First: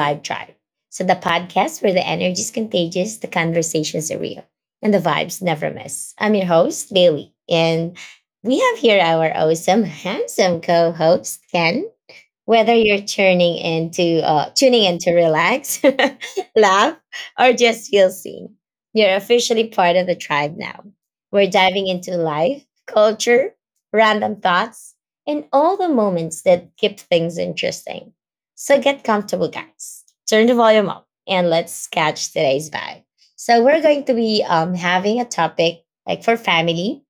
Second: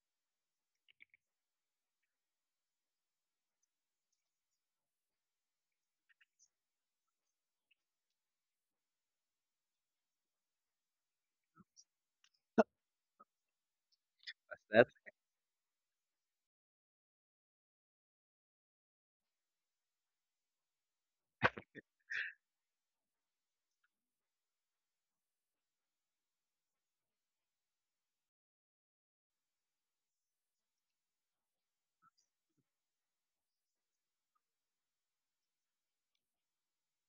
Vibe Tribe. So, the podcast where the energy is contagious, the conversations are real, and the vibes never miss. I'm your host, Bailey, and we have here our awesome, handsome co host, Ken. Whether you're turning into tuning That's in to relax, laugh, or just feel seen, you're officially part of the tribe now. We're diving into life, culture, random thoughts, and all the moments that keep things interesting. So get comfortable, guys. Turn the volume up and let's catch today's vibe. So we're going to be having a topic like for family,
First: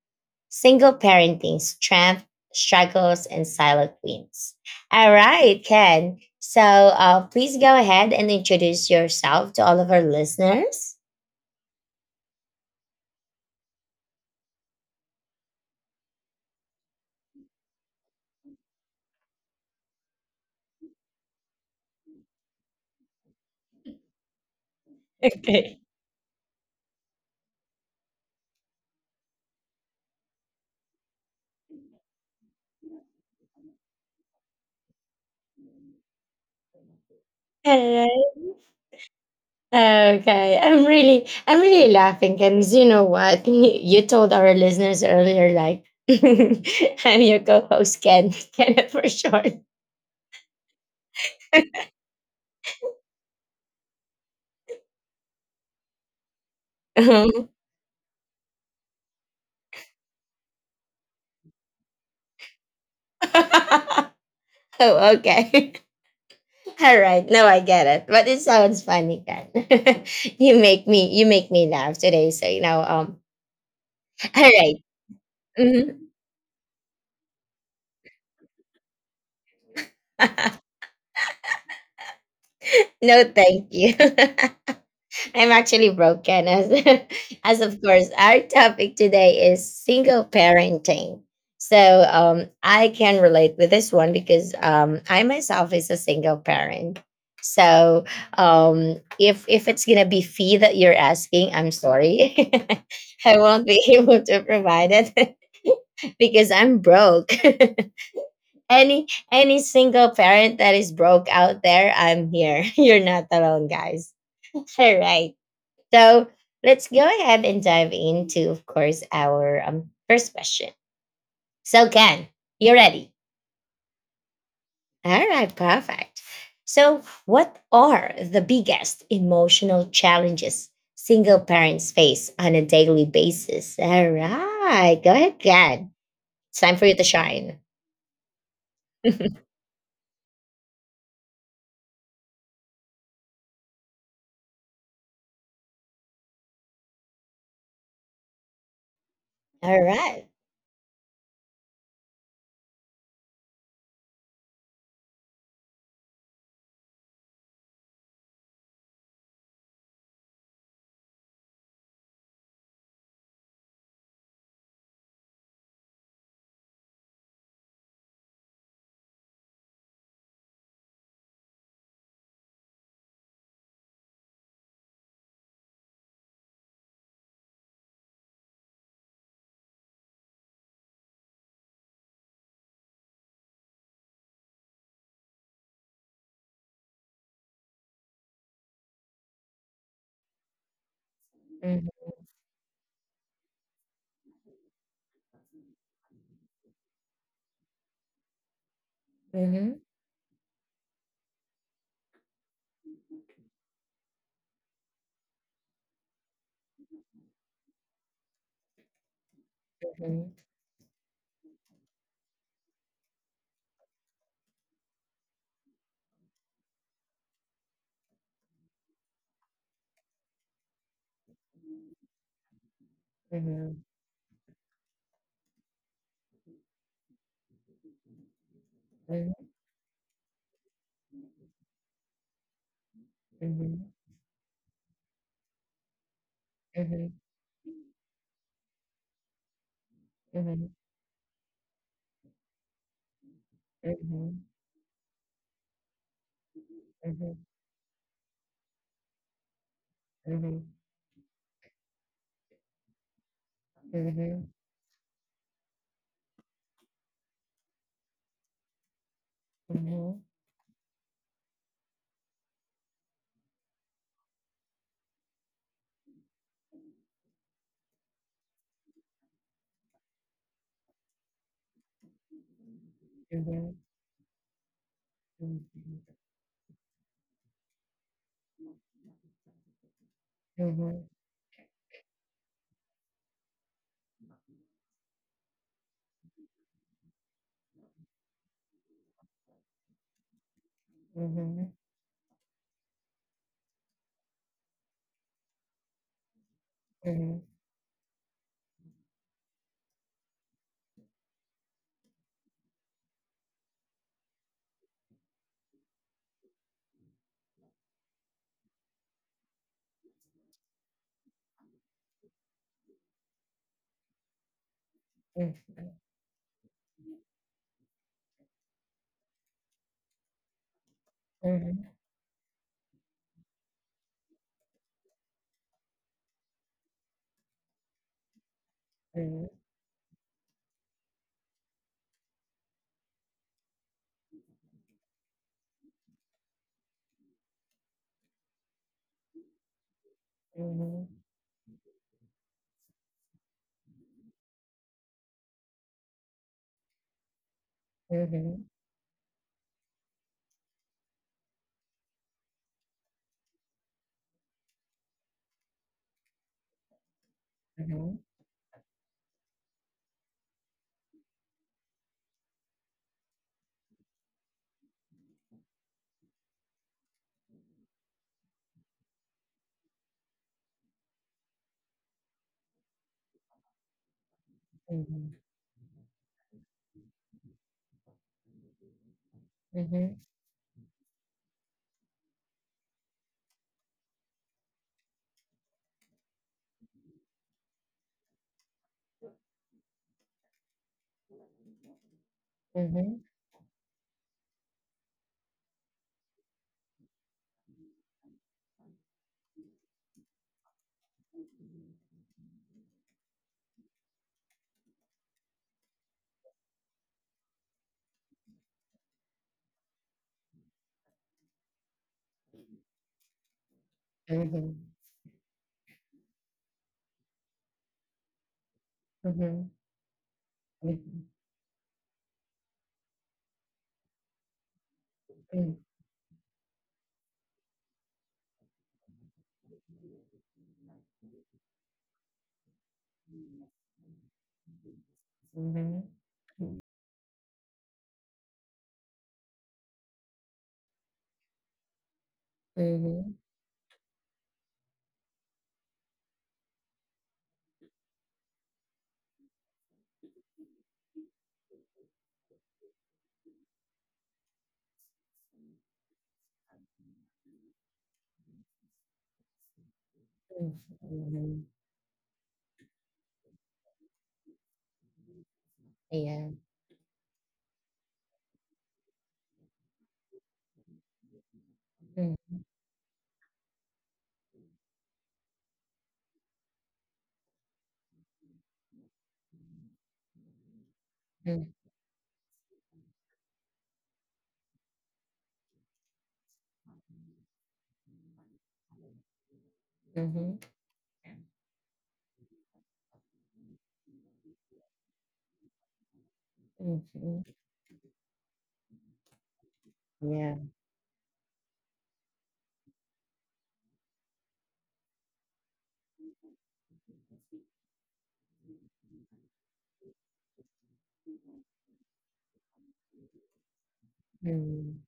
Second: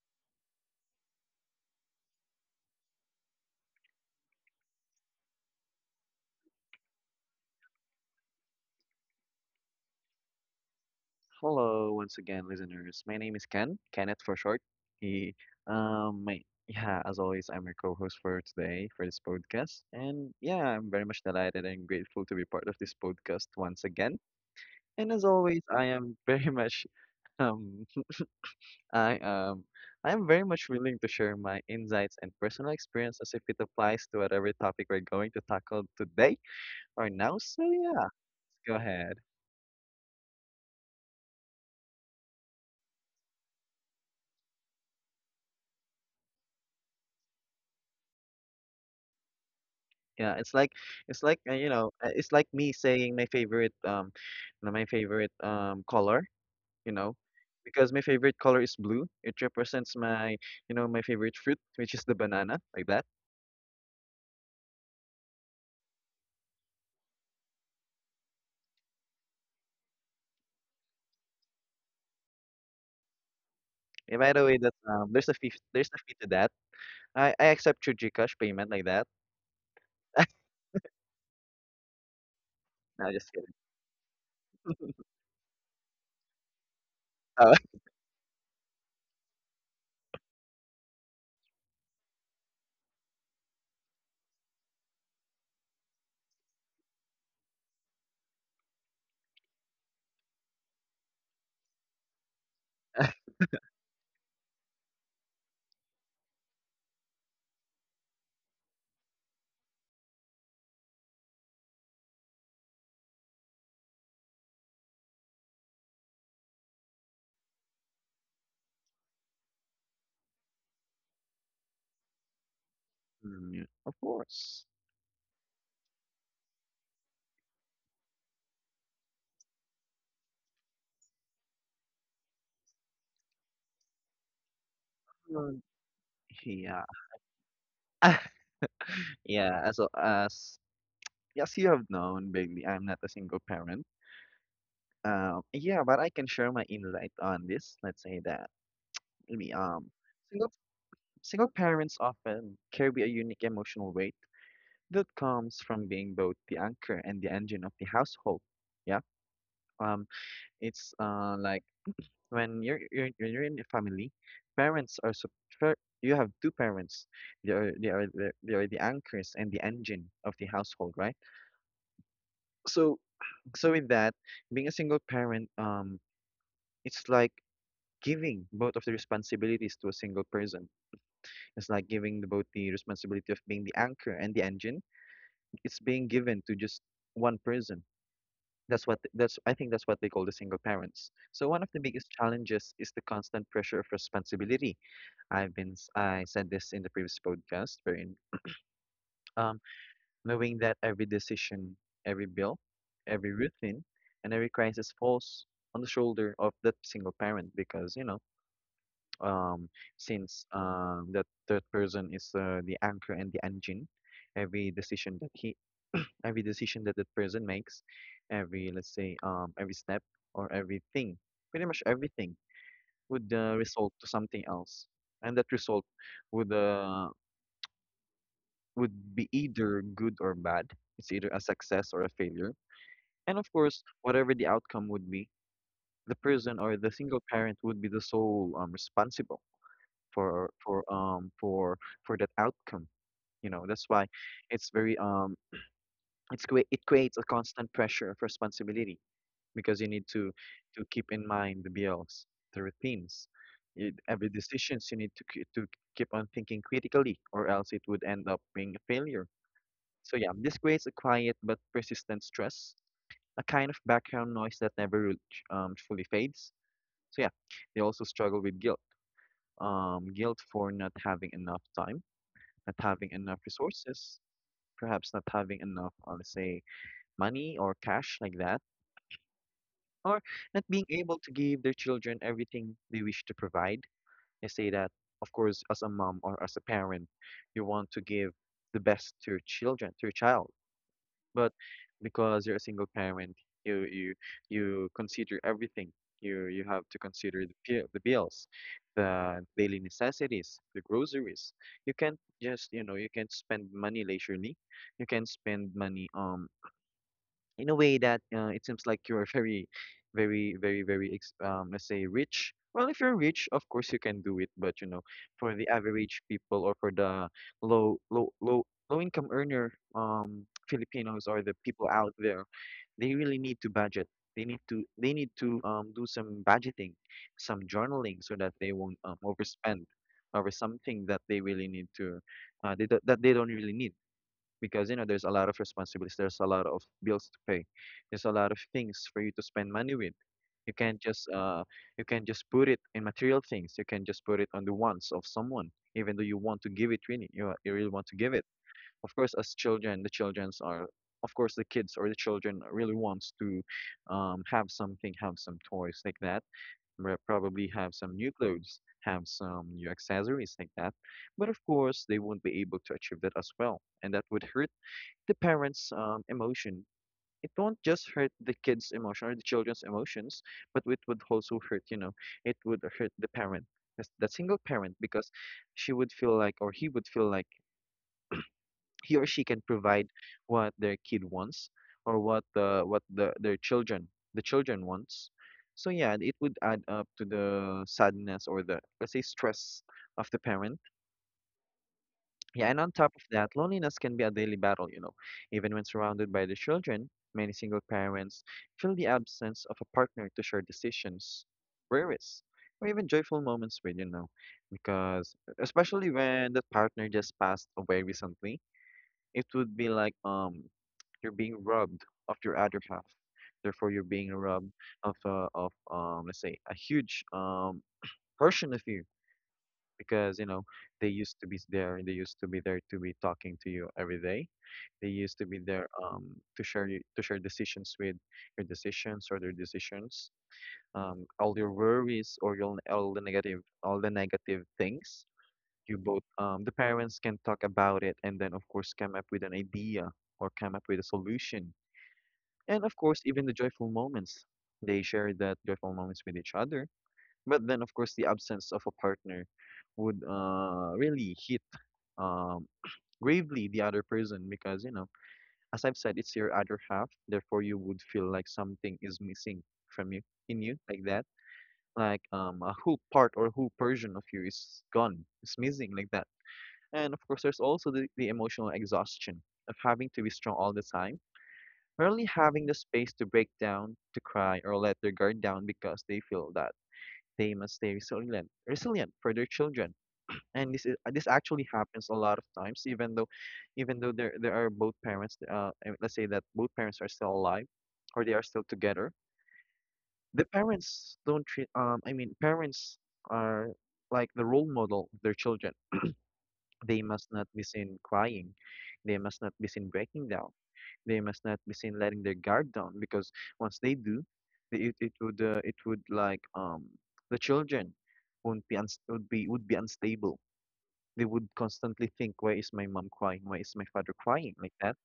single parenting, strength, struggles, and silent wins. All right, Ken. So please go ahead and introduce yourself to all of our listeners. Hello once again, listeners. My name is Ken, Kenneth for short. He, um, my, yeah, as always, I'm your co-host for today for this podcast, and yeah, I'm very much delighted and grateful to be part of this podcast once again. And as always, Okay. I am very much, um, I um, I am very much willing to share my insights and personal experience as if it applies to whatever topic we're going to tackle today or now. So All yeah, right. go ahead. Okay. I'm really laughing, because you know what? You told our listeners earlier, like, I'm your co-host, Ken, Kenneth for short. Yeah, it's like you know, it's like me saying my favorite color, you know, Um, because my favorite color is blue. It represents my favorite fruit, which is the banana, like that. oh, okay. All right. No, I get it. But it sounds funny, Ken. You make me laugh today. So you know. And by All the way, that right. There's a Mm-hmm. fee to that. I accept your Gcash payment like that. No, No, just kidding. thank you. I'm actually broken as Oh, as of course our topic today is single parenting. So I can relate with this one because I myself is a single parent. So if it's gonna be fee that you're asking, I'm sorry. I won't be able to provide it because I'm broke. any any single parent that is broke out there, I'm here. You're not alone, guys. All right. So let's go ahead and dive into, of course, our first question. So, Ken, you ready? Yeah, of course. All right, perfect. So, what are the biggest emotional challenges single parents face on a daily basis? All right. Go ahead, Mm, Ken. It's time for yeah. you to shine. Yeah, as yes, you have known, Bailey, I'm not a single parent. Yeah, but I can share my insight on this. Let's say that maybe All right. single single parents often carry a unique emotional weight that comes from being both the anchor and the engine of the household. Yeah. Um, it's like when you're in a family, parents are sup- fir- you have two parents. They are the anchors and the engine of the household, right? So so, with that, being a single parent, it's like giving both of the responsibilities to a single person. It's like giving both the responsibility of being the anchor and the engine. It's being given to just one person. That's what that's I think that's what they call the single parents. So one of the Mhm, biggest challenges is the constant pressure of responsibility. I said this in the previous podcast, wherein, um, mhm, knowing that every decision, every bill, every routine, and every crisis falls on the shoulder of that single parent, because you know um, mhm, since that third person is the anchor and the engine. Every decision that he, every decision that that person makes, every let's say every step, or everything, pretty much everything would mhm, result to something else, and that result would uh, would be mhm, either good or bad. It's either a success or a failure, and of mhm, course, mhm, whatever the outcome would be, the person or the mhm, mhm, single parent would be the sole responsible for for um for for that outcome. That's why mhm, it's very um it creates a mhm, constant pressure of responsibility, because you need to mhm, to keep in mind the bills, the routines, every mhm, decisions, you need to keep on thinking critically, or else it would end up being a failure. So mhm, yeah, this creates a quiet but persistent stress, a kind of background noise that never really fully fades. So yeah, they also struggle with guilt, guilt for not having enough time, not having enough Mhm, resources, perhaps not having mhm, enough, let's say, money or cash like that, or not being mhm, able to give their children everything they wish to provide. I say that, of course, as a mom or as a parent, you want to give the best to your children, to your child, mhm, but mhm, because you're a single parent, you you you consider everything, you have to mhm, consider the bills, the daily necessities, the groceries. You can't spend money leisurely. You can spend money in a way that it seems like you're very, very, very, very, let's say, rich. Well, if you're rich, of course you can do it, but for mhm, the mhm, average people, or for the low, low, low, low income earner, Filipinos, or the mhm, people mhm, out there, they really need to budget. They need to do some budgeting, some journaling, so that they won't mhm, mhm, overspend over something that they don't really need, because, there's a lot of responsibilities, there's a lot of bills to pay, there's a lot of things for you to spend money with. you can't mhm, just uh you can't just put it in material things, you can just put it on the wants of someone, even though you want to give it, really, you really want to give it. mhm, Of course, as children the children's are of course the kids or the children really wants to have something, have some toys like that, probably have some new clothes, have some new accessories like that. But of course they won't be able to achieve that as well, and that would hurt the parents' emotion. It won't just hurt the kids' emotion or the children's emotions, but it would also hurt, it would hurt the parent, the single parent, because she would feel like, or he would feel like, he or she can provide what their kid wants, or what the children wants. So yeah, it would add up to the sadness, or, the let's say, stress of the parent. Yeah, and on top of that, loneliness can be a daily battle. Even when surrounded by the children, many single parents feel the absence of a partner to share decisions, worries, or even joyful moments with. Because, especially when the partner just passed away recently, it would be like you're being robbed of your other half. Therefore, you're being mhm, robbed mhm, of let's say a huge portion of you, because they used to be there, to be talking to you every day. They used to be mhm, there to share decisions with, your decisions or their decisions, all your worries, or your all the negative things. You mhm. both, the parents can talk about it, and then of course come up with an idea, or come up with a solution. And of course even the joyful moments, they share that joyful moments with each other. But then of course the absence of a partner would really hit um gravely the other person, because as I've said, it's your other half, therefore you would feel like something is missing from you, in Mm-hmm. you, like that, Mm-hmm. like a who part, or who version of you is gone, is missing, like that. Yeah. And of course there's also the emotional exhaustion of having to be strong all the time, rarely having the space to break down, to cry, or let their guard down, because they feel that they must stay resilient for their children. And this actually Mm-hmm. happens a lot of times, even though, even though there are both parents, I mean, let's say that both parents are still alive, or they are still together. The Mm-hmm. parents don't treat I mean Parents are like the role model of their children. They must not be seen crying, they must not be seen breaking down, Yeah. they must not be seen letting their guard down, because once they do, the- it, it would like the children won't be uns- would be unstable. They would constantly think, why is my mom crying? Why is my father crying? Like Mm-hmm. that.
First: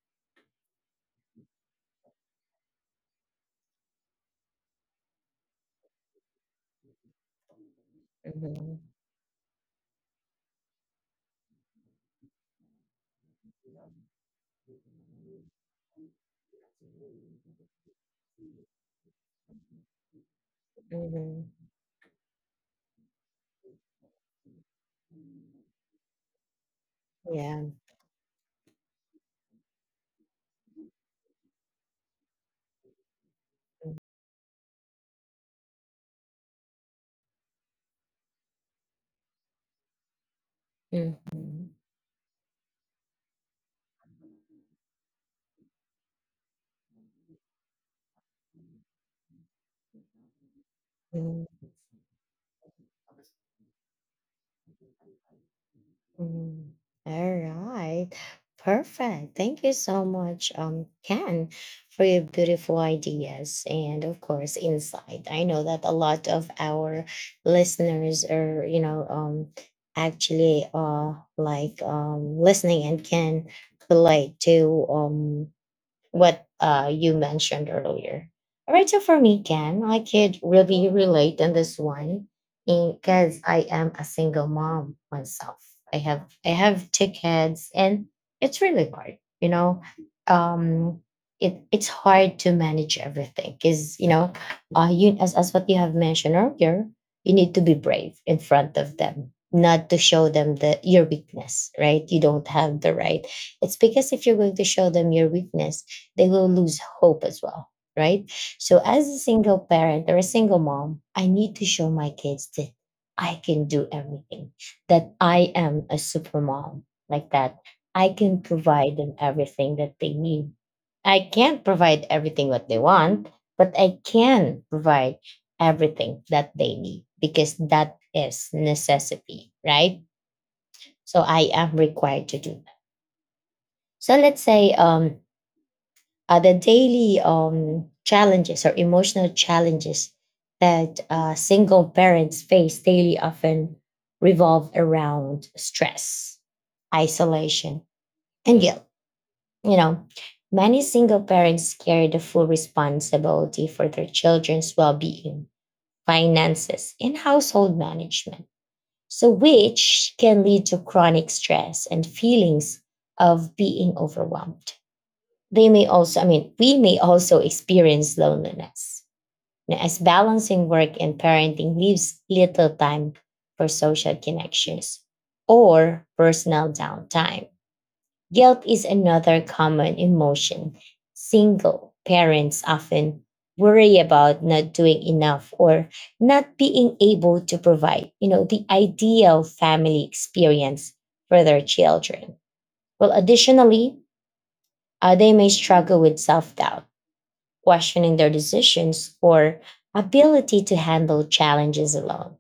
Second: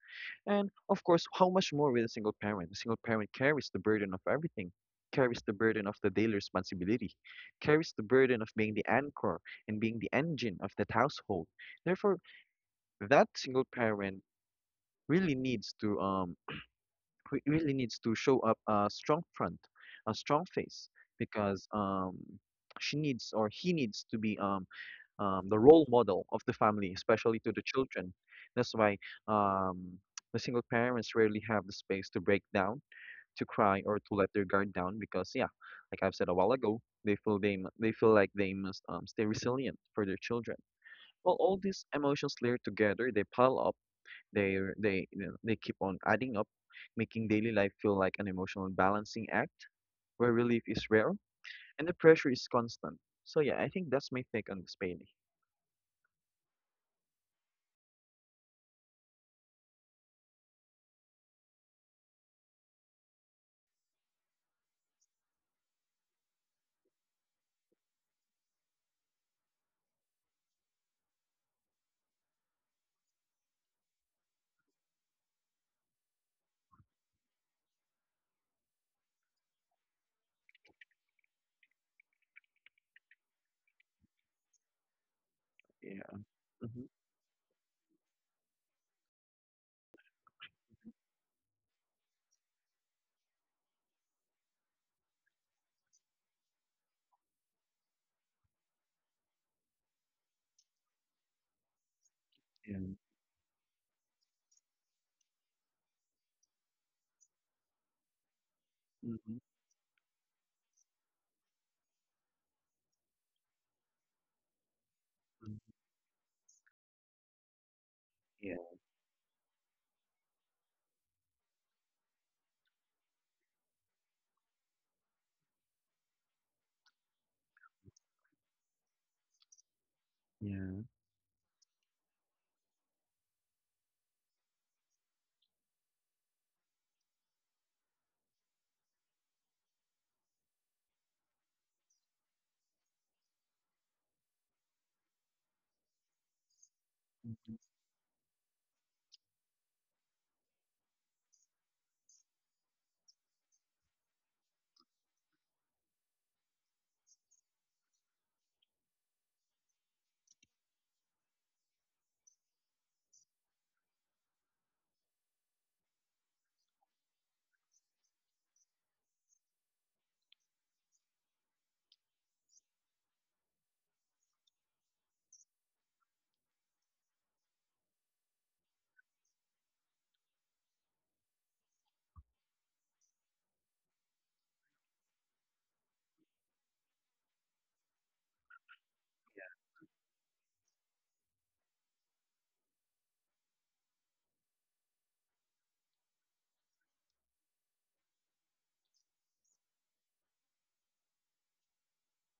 And of course, how much more with a single parent? A single parent carries the burden of everything, carries the burden of the daily responsibility, carries the burden of being the anchor and being the engine of that household. Therefore, that single parent really needs to um really needs to show up a strong front, a strong face, Mm-hmm. because she needs or he needs to be the role model of the family, especially to the Yeah. children. That's why, um, the single parents rarely have the space to break down, to cry, or to let their guard down because, yeah, like I've said a while ago, they feel like they must stay resilient for their children. Well, all Mm-hmm. these emotions layer together, they pile up, they keep on adding up, making daily life feel like an emotional balancing act where relief is rare and the pressure is constant. So yeah, I think that's my take on this, Bailey. Mm-hmm. Mm, all right. Perfect. Thank you so much, Ken, for your beautiful ideas and of course insight. I know that a lot of our listeners are, you know, actually like listening and can relate to what you mentioned earlier. All right, so for me, Ken, I could really relate in this one because I am a single mom myself. I Yeah. have I have two kids, and it's really hard. You know, um, it it's hard to manage everything because you know, you as what you have mentioned earlier, you need to be brave in front of them, not to show them the your weakness. Right? You don't have Hmm. the right. It's because if you're going to show them your weakness, they will lose hope as well, right? So, as a Mhm, single parent or a single mom, I need to show my kids that I can do everything, that I mhm. am a super mom, like that. I can Yeah, provide them everything that they need. I can't provide everything what they want, but I can provide everything that they need because that is necessity, right? yeah. So I am required to do that. So let's say the daily challenges or emotional challenges that single parents face daily often revolve around stress, Mhm, isolation, and guilt. You know, many single parents carry the full responsibility for their children's well being, finances, and household management. So, which can lead to chronic stress and feelings of being overwhelmed. They may also, I mean, we may also experience loneliness, you know, as balancing work and parenting leaves little time for social connections or personal downtime. Guilt is another common emotion. Single parents often worry about not doing enough or not being able to provide, you know, the ideal family experience for their children. Well, additionally, they may struggle with self doubt, questioning their decisions, or ability to handle challenges alone.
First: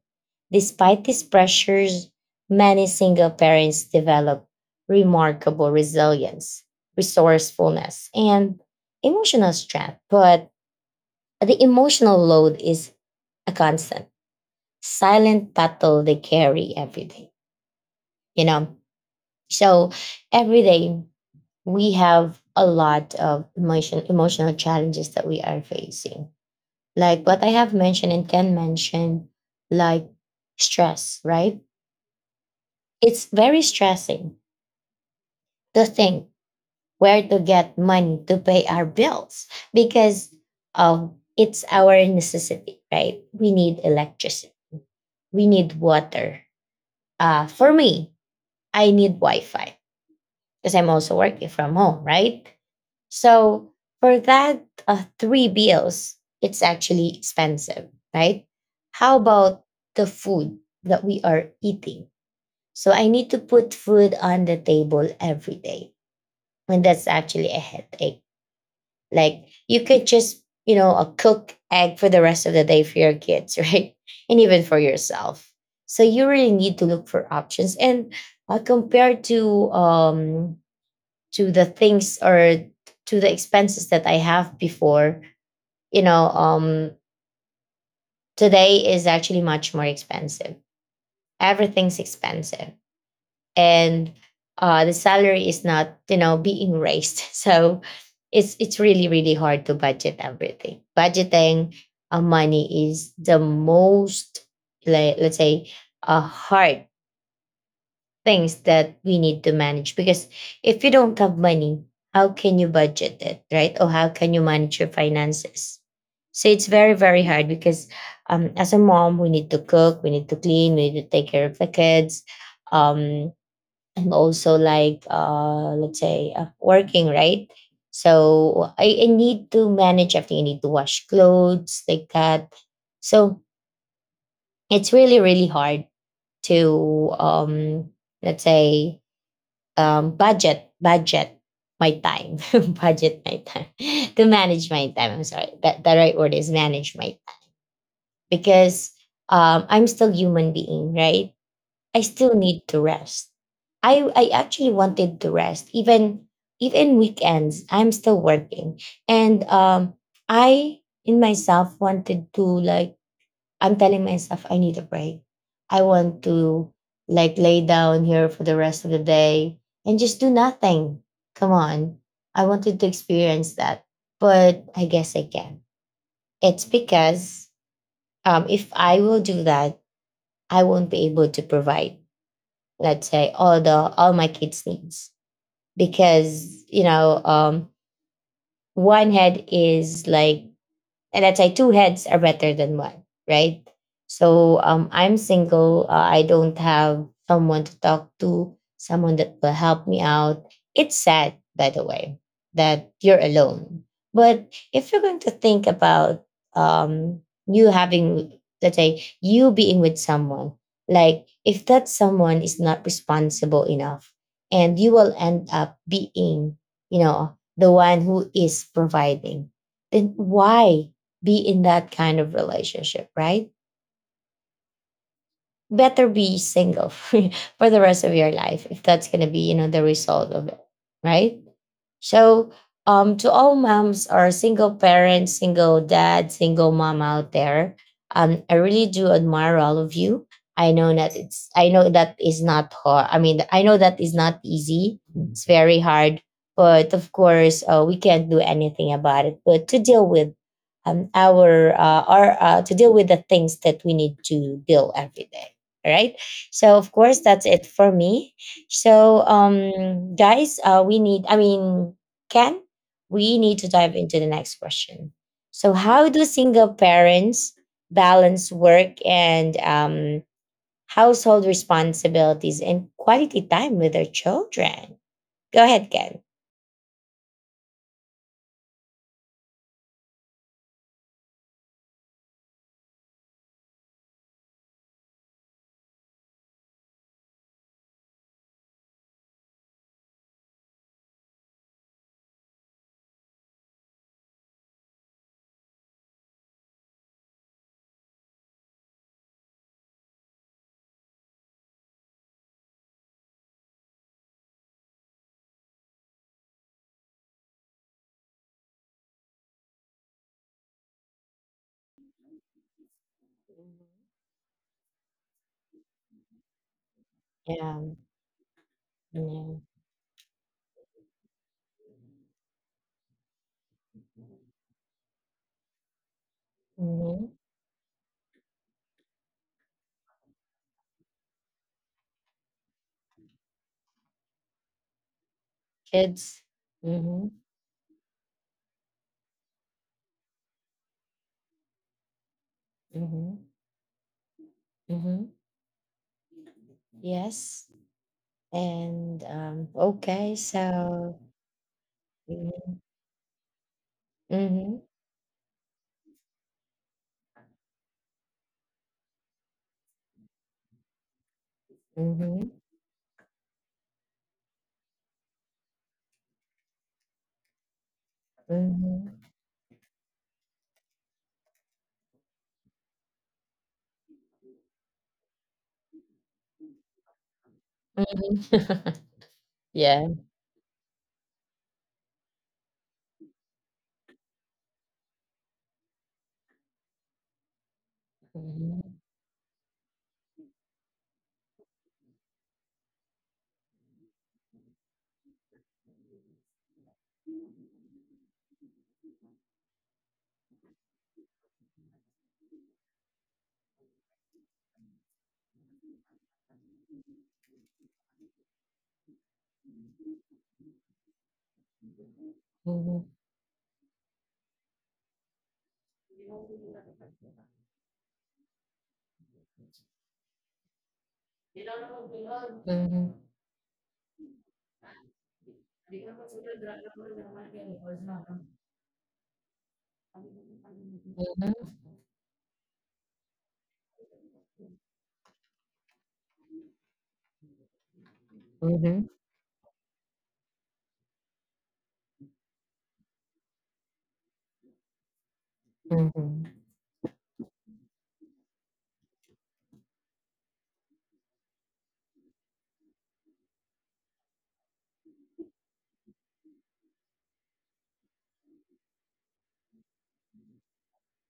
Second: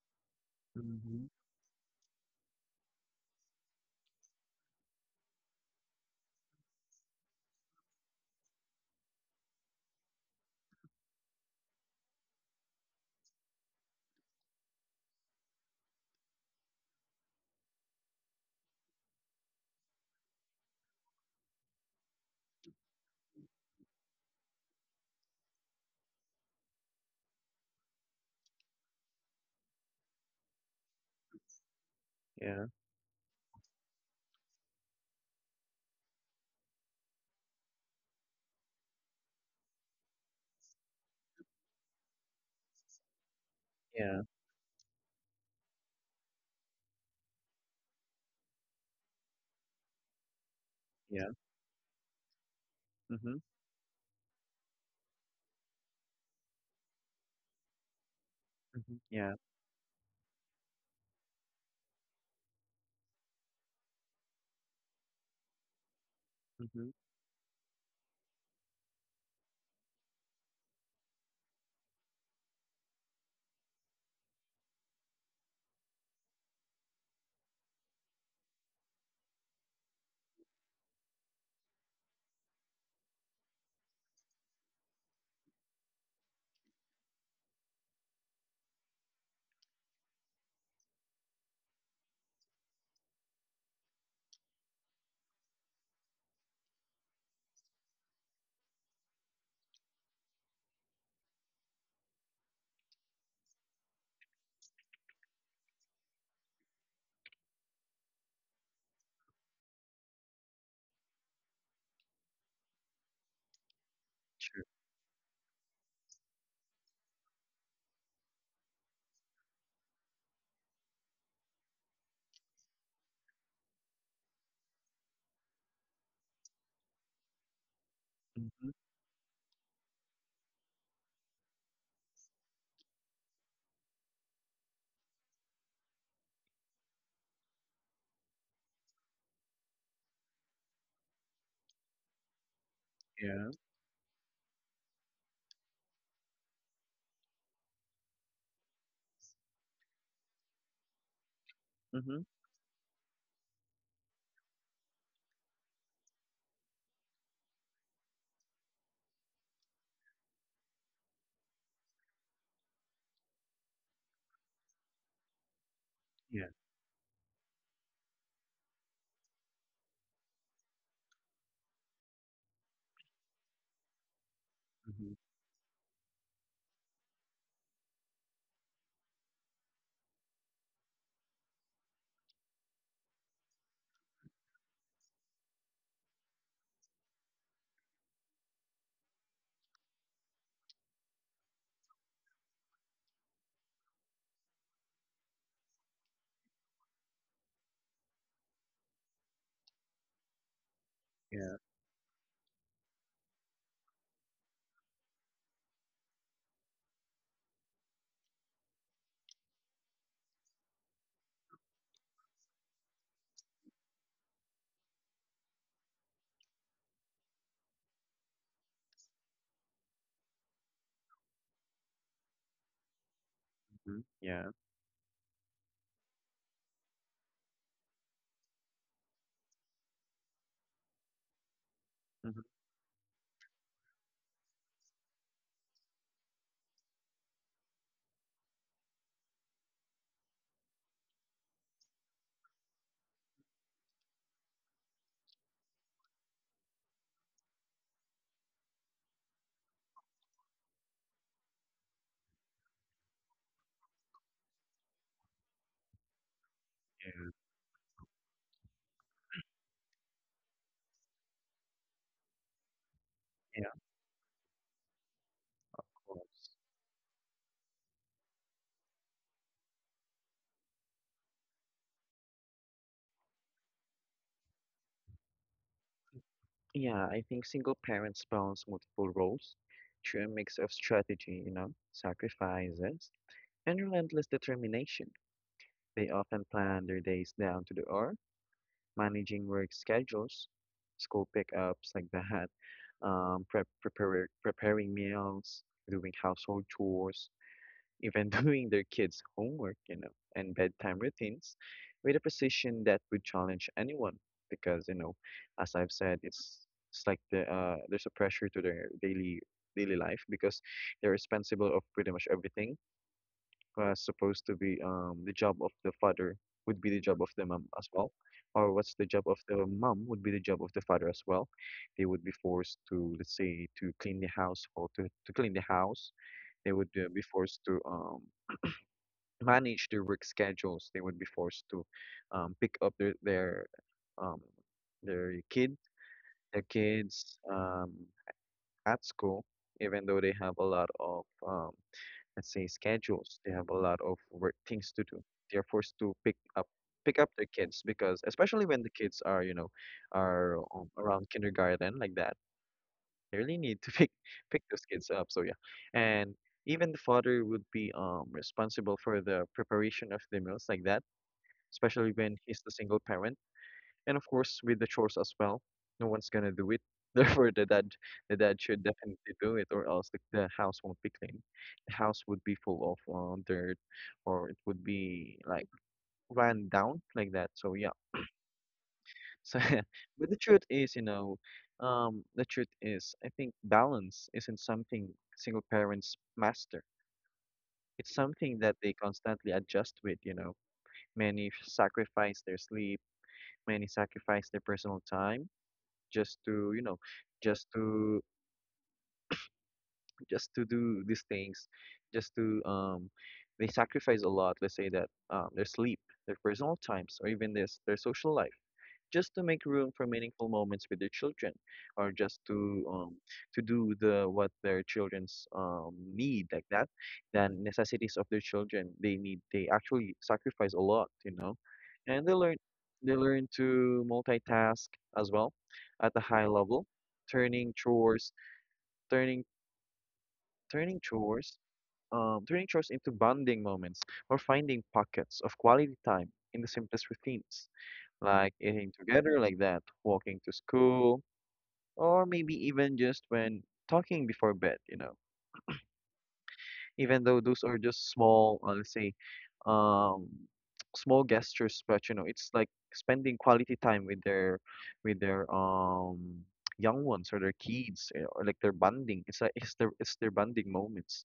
Despite these mhm. pressures, many single parents develop remarkable resilience, resourcefulness, and emotional strength. But the emotional load is a constant, silent battle they carry every day, you know? So every day we have a lot of emotion, emotional challenges that we are facing, like what I have mentioned and can mention, like stress, right? Yeah, It's very stressing to think where to get money to pay our bills because it's our necessity, right? We need yeah, electricity, we need water. For me, I need Wi Fi, because I'm also yeah. working from home, right? Mhm, So for that three bills, it's actually expensive, right? mhm. How Yeah, about the food that we are eating? So I need to put food on the table every day, and mhm. that's actually a headache. Like you could just, you know, cook egg for the rest of the day for your kids, right? And even for yourself. So you really need to look for options. And compared to the things or to the expenses that I have before, you know, today is actually much more expensive. Everything's expensive. And the salary is not, you know, being raised. So it's really, really hard to budget everything. Budgeting money is the most, let's say, a hard things that we need to manage because if you don't have money, how can you budget it, right? Or how can you True. manage your finances? So it's very, very hard because as a mom we need to cook, we need to clean, we need to take care of the kids, um, and also like let's say working, right? So Mhm. I need to manage everything. I need to wash clothes like that. So it's really, really hard to let's say budget my time budget my Yeah. time to manage my time. I'm sorry that the right word is manage my time. Because I'm still human being, right? I Mhm. still need to rest. I actually wanted to rest, even even weekends I'm still working, and I in myself wanted to like, I'm telling myself I need a break. I want Yeah. to like lay down here for the rest of the day and just do nothing. Come on. I wanted to experience that, but I guess Mhm. I can. It's because if I will do that, I won't be able to provide, let's say, all the all my kids' needs because you know one head is like, and let's say two heads are better than one, right? So I'm single. I don't have someone to talk to, someone that will help me out. It's sad, Yeah. by the way, that you're alone. But if you're going to think about um, you having, let's say, you being with someone, like if that someone is not responsible enough, and you will end up being, you know, the one who is providing, then why be in that kind of relationship, right? Mhm. Yeah. Better be single for the rest of your life if that's going to be, you know, the result of it, right? Mhm. So, to all moms or single parents, single dad, single mom out there, I really do admire all of you. I know that it's, I know that is not hard. I mean, I know that is not easy. It's very hard, but of course, we can't do anything about it. But to deal with, to deal with the things that we need to deal every day. All right. So, of course, Yeah. that's it for me. So, guys, we need, I mean, Ken, we need to Yeah, dive into the next question. So, of how do course. single parents balance work and household responsibilities and quality time with their children? Go ahead, Ken. Yeah, I think single parents balance multiple roles through a mix of strategy, sacrifices, and relentless determination. They often plan their days down to the hour, managing work schedules, school pickups like that, preparing meals, doing household chores, even doing their kids' homework, and bedtime routines with a precision that would challenge anyone. Because, you know, as I've said, it's like there's a pressure to their daily life because they're responsible of pretty much everything, supposed to be the job of the father would be the job of the mom Yeah. as well, or what's the job of Yeah. the mom would be the job of the father as well. They would be forced to, let's say, to clean the house or to clean the house. They would be hmm forced to manage their work schedules. They would be forced to pick up their um their kid Kids. their Mm-hmm. kids, at school, even though they have a lot of let's say schedules. Mm-hmm. They have a lot of work things to Mm-hmm. do. They're forced to pick up their Yes. kids because, especially when the And kids are, you know, okay, are, so. around kindergarten like that. Mm-hmm. They really need to pick pick Mm-hmm. those kids up. So yeah. And even the father would be responsible for the preparation of the meals like that, especially when he's the single parent, and of course, with the chores as well, no one's gonna do it. Therefore, the dad should Mm-hmm. definitely do it, or else the house won't be clean. The house would be full of dirt, or it would be like run down like that. So yeah. Mhm. So, Yeah. but the truth is, you know, the truth is, I think balance isn't something single parents master. It's something Mhm, that they constantly adjust with. You know, many sacrifice their sleep, many sacrifice their personal time just to, just to just to do these things, just to they sacrifice a lot, let's say that, their sleep, their personal times, or even this their social life, just to make room for meaningful moments with their children, or just mhm. um to do the what their children's need like that, than necessities of their children they need, they actually sacrifice a lot, you know. And they learn, Mhm. To multitask as well, Mhm, at a high mhm, level, turning mhm, chores turning turning chores turning chores into bonding moments, or finding pockets of quality time in the simplest routines, like eating together like that, walking to school, or maybe even just when talking before bed, you know, even though those are just small, let's say, um, small gestures, but you know, it's like spending quality time with their young ones or their kids, you know, or like their bonding. It's their, bonding moments.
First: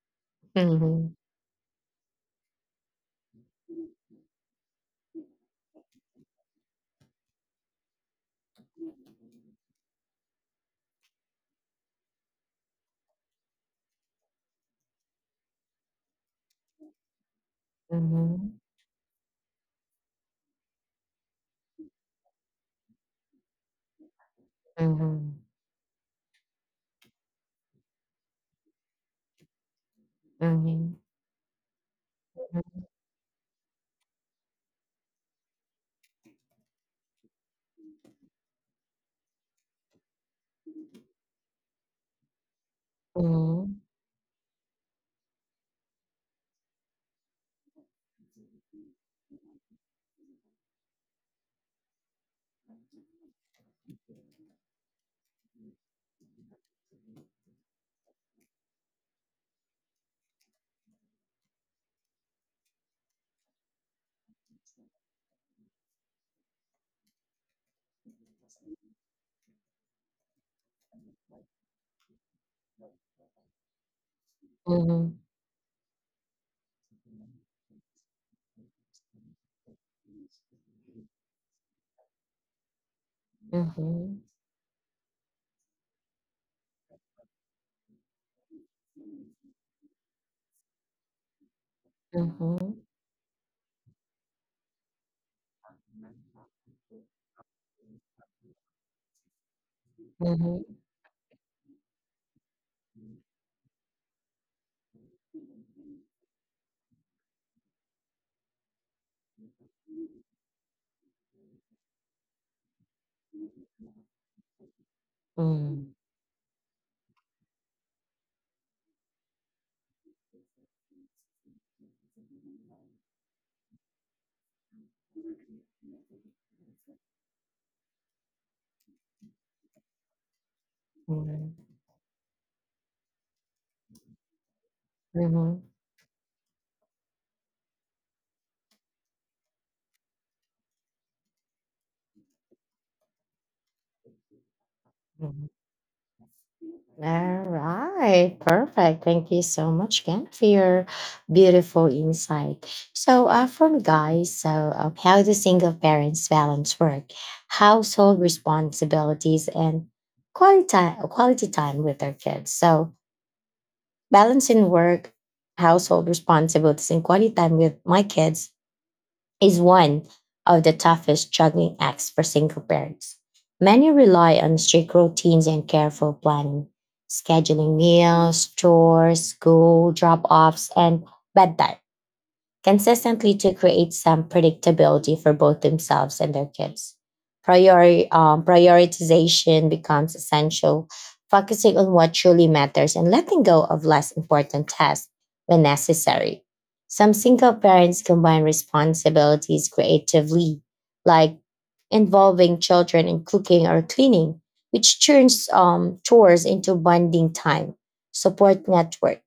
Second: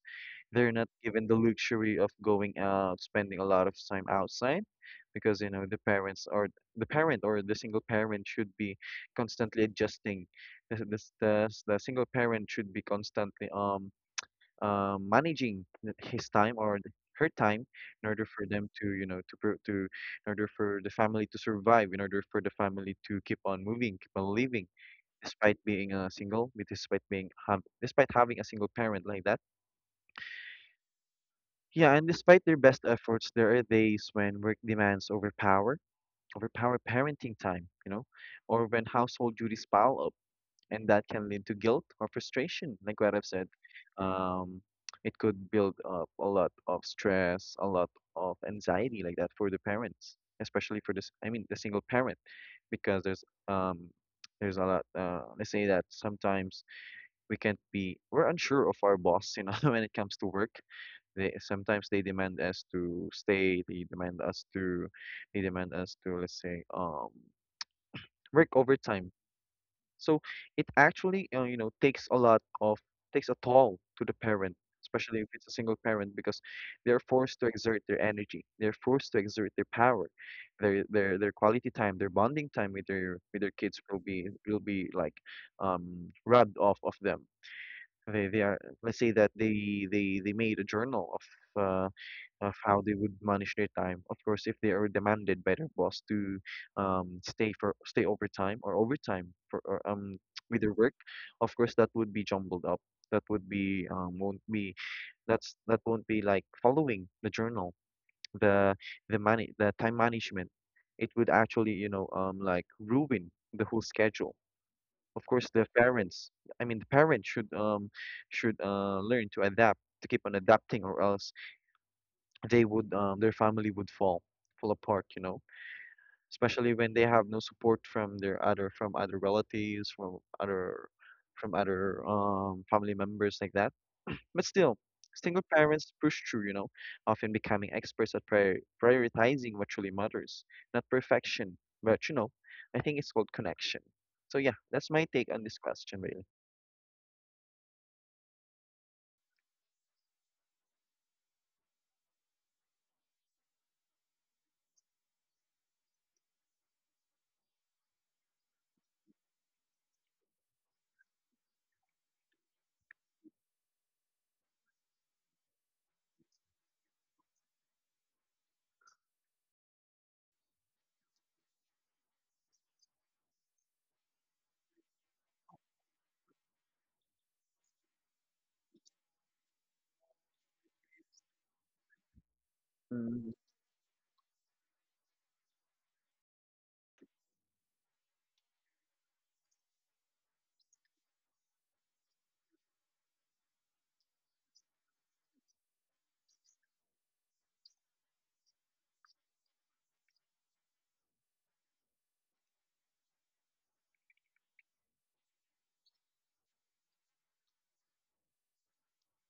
They're not given the luxury of going out, spending a lot of time outside, because you know the parents, or the single parent should be constantly adjusting. The single parent should be constantly managing his time or her time in order for them to, you know, to, in order for the family to survive, in order for the family to keep on moving, keep on living despite being, despite being hav despite having a single parent like that. mhm, mhm, mhm, Yeah, and despite their best efforts, there are days when work demands overpower parenting time, you know, or when household duties pile up, and that can lead to guilt or frustration. Like what I've said, um, it could build up a lot of stress, a lot of anxiety, like that, for the parents, especially for this. I mean, the single parent, because there's, there's a lot. Let's say that sometimes we can't be, we're unsure of our boss. You know, when it comes to work, they demand us to stay. They demand us to, let's say, work overtime, so it actually, you know, takes a toll to the parent, mhm, mhm, especially mhm. if it's a single parent, because they're forced to exert their energy, they're forced to exert their power. Their quality time, their bonding time with their, kids will Mhm, be, like rubbed off of them. They are, let's say that, they made a journal of, mhm, of how mhm, they would manage their time. Of course, if they are demanded by their boss to, stay overtime, or overtime for, or, with their work, of course that would be jumbled up. That would be, won't be that won't be like following the journal, the the time management. It would actually, you know, like ruin the whole schedule. Of course, the parents. I mean, the parents should, should learn to adapt, to keep on adapting, or else they would, their family would fall apart, you know, especially when they have no support from their other, from other, from mhm, other, family members like that. But still, mhm, single mhm. parents push through, you know, often becoming experts at prioritizing what truly matters, not perfection, but you know, I think it's called connection. So yeah, that's my take on Mhm. this question really. All right, perfect. Thank you so much Ken, for your beautiful insight. So, from guys, so how do single parents balance work, household responsibilities, and quality time with their kids? So, balancing work, household responsibilities, and quality time with my kids is one of the toughest juggling acts for single parents. Many rely on strict routines and careful planning, scheduling meals, chores, school drop offs, and bedtime Mm. consistently to create some predictability for both themselves and their kids. Prioritization becomes essential, focusing on what truly matters and letting go of less important tasks when necessary. Some single parents combine responsibilities creatively, like involving children in cooking or cleaning, which turns chores into bonding time. Support network,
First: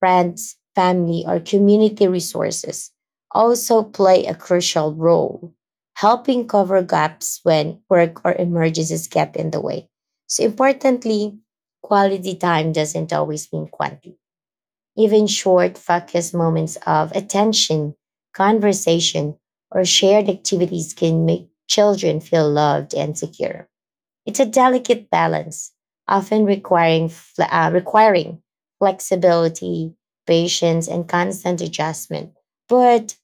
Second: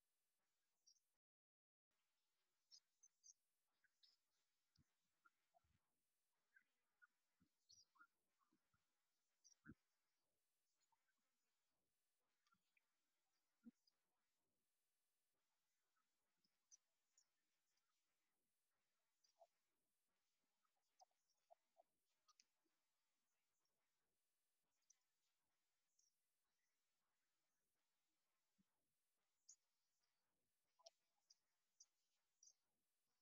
friends, family, or community resources also play a crucial role, helping cover gaps when work or emergencies get in the way. So, importantly, quality time doesn't always mean quantity. Even short, focused moments of attention, conversation, or shared activities can make children feel loved and secure. It's a delicate balance, often requiring requiring flexibility, patience, and constant adjustment. But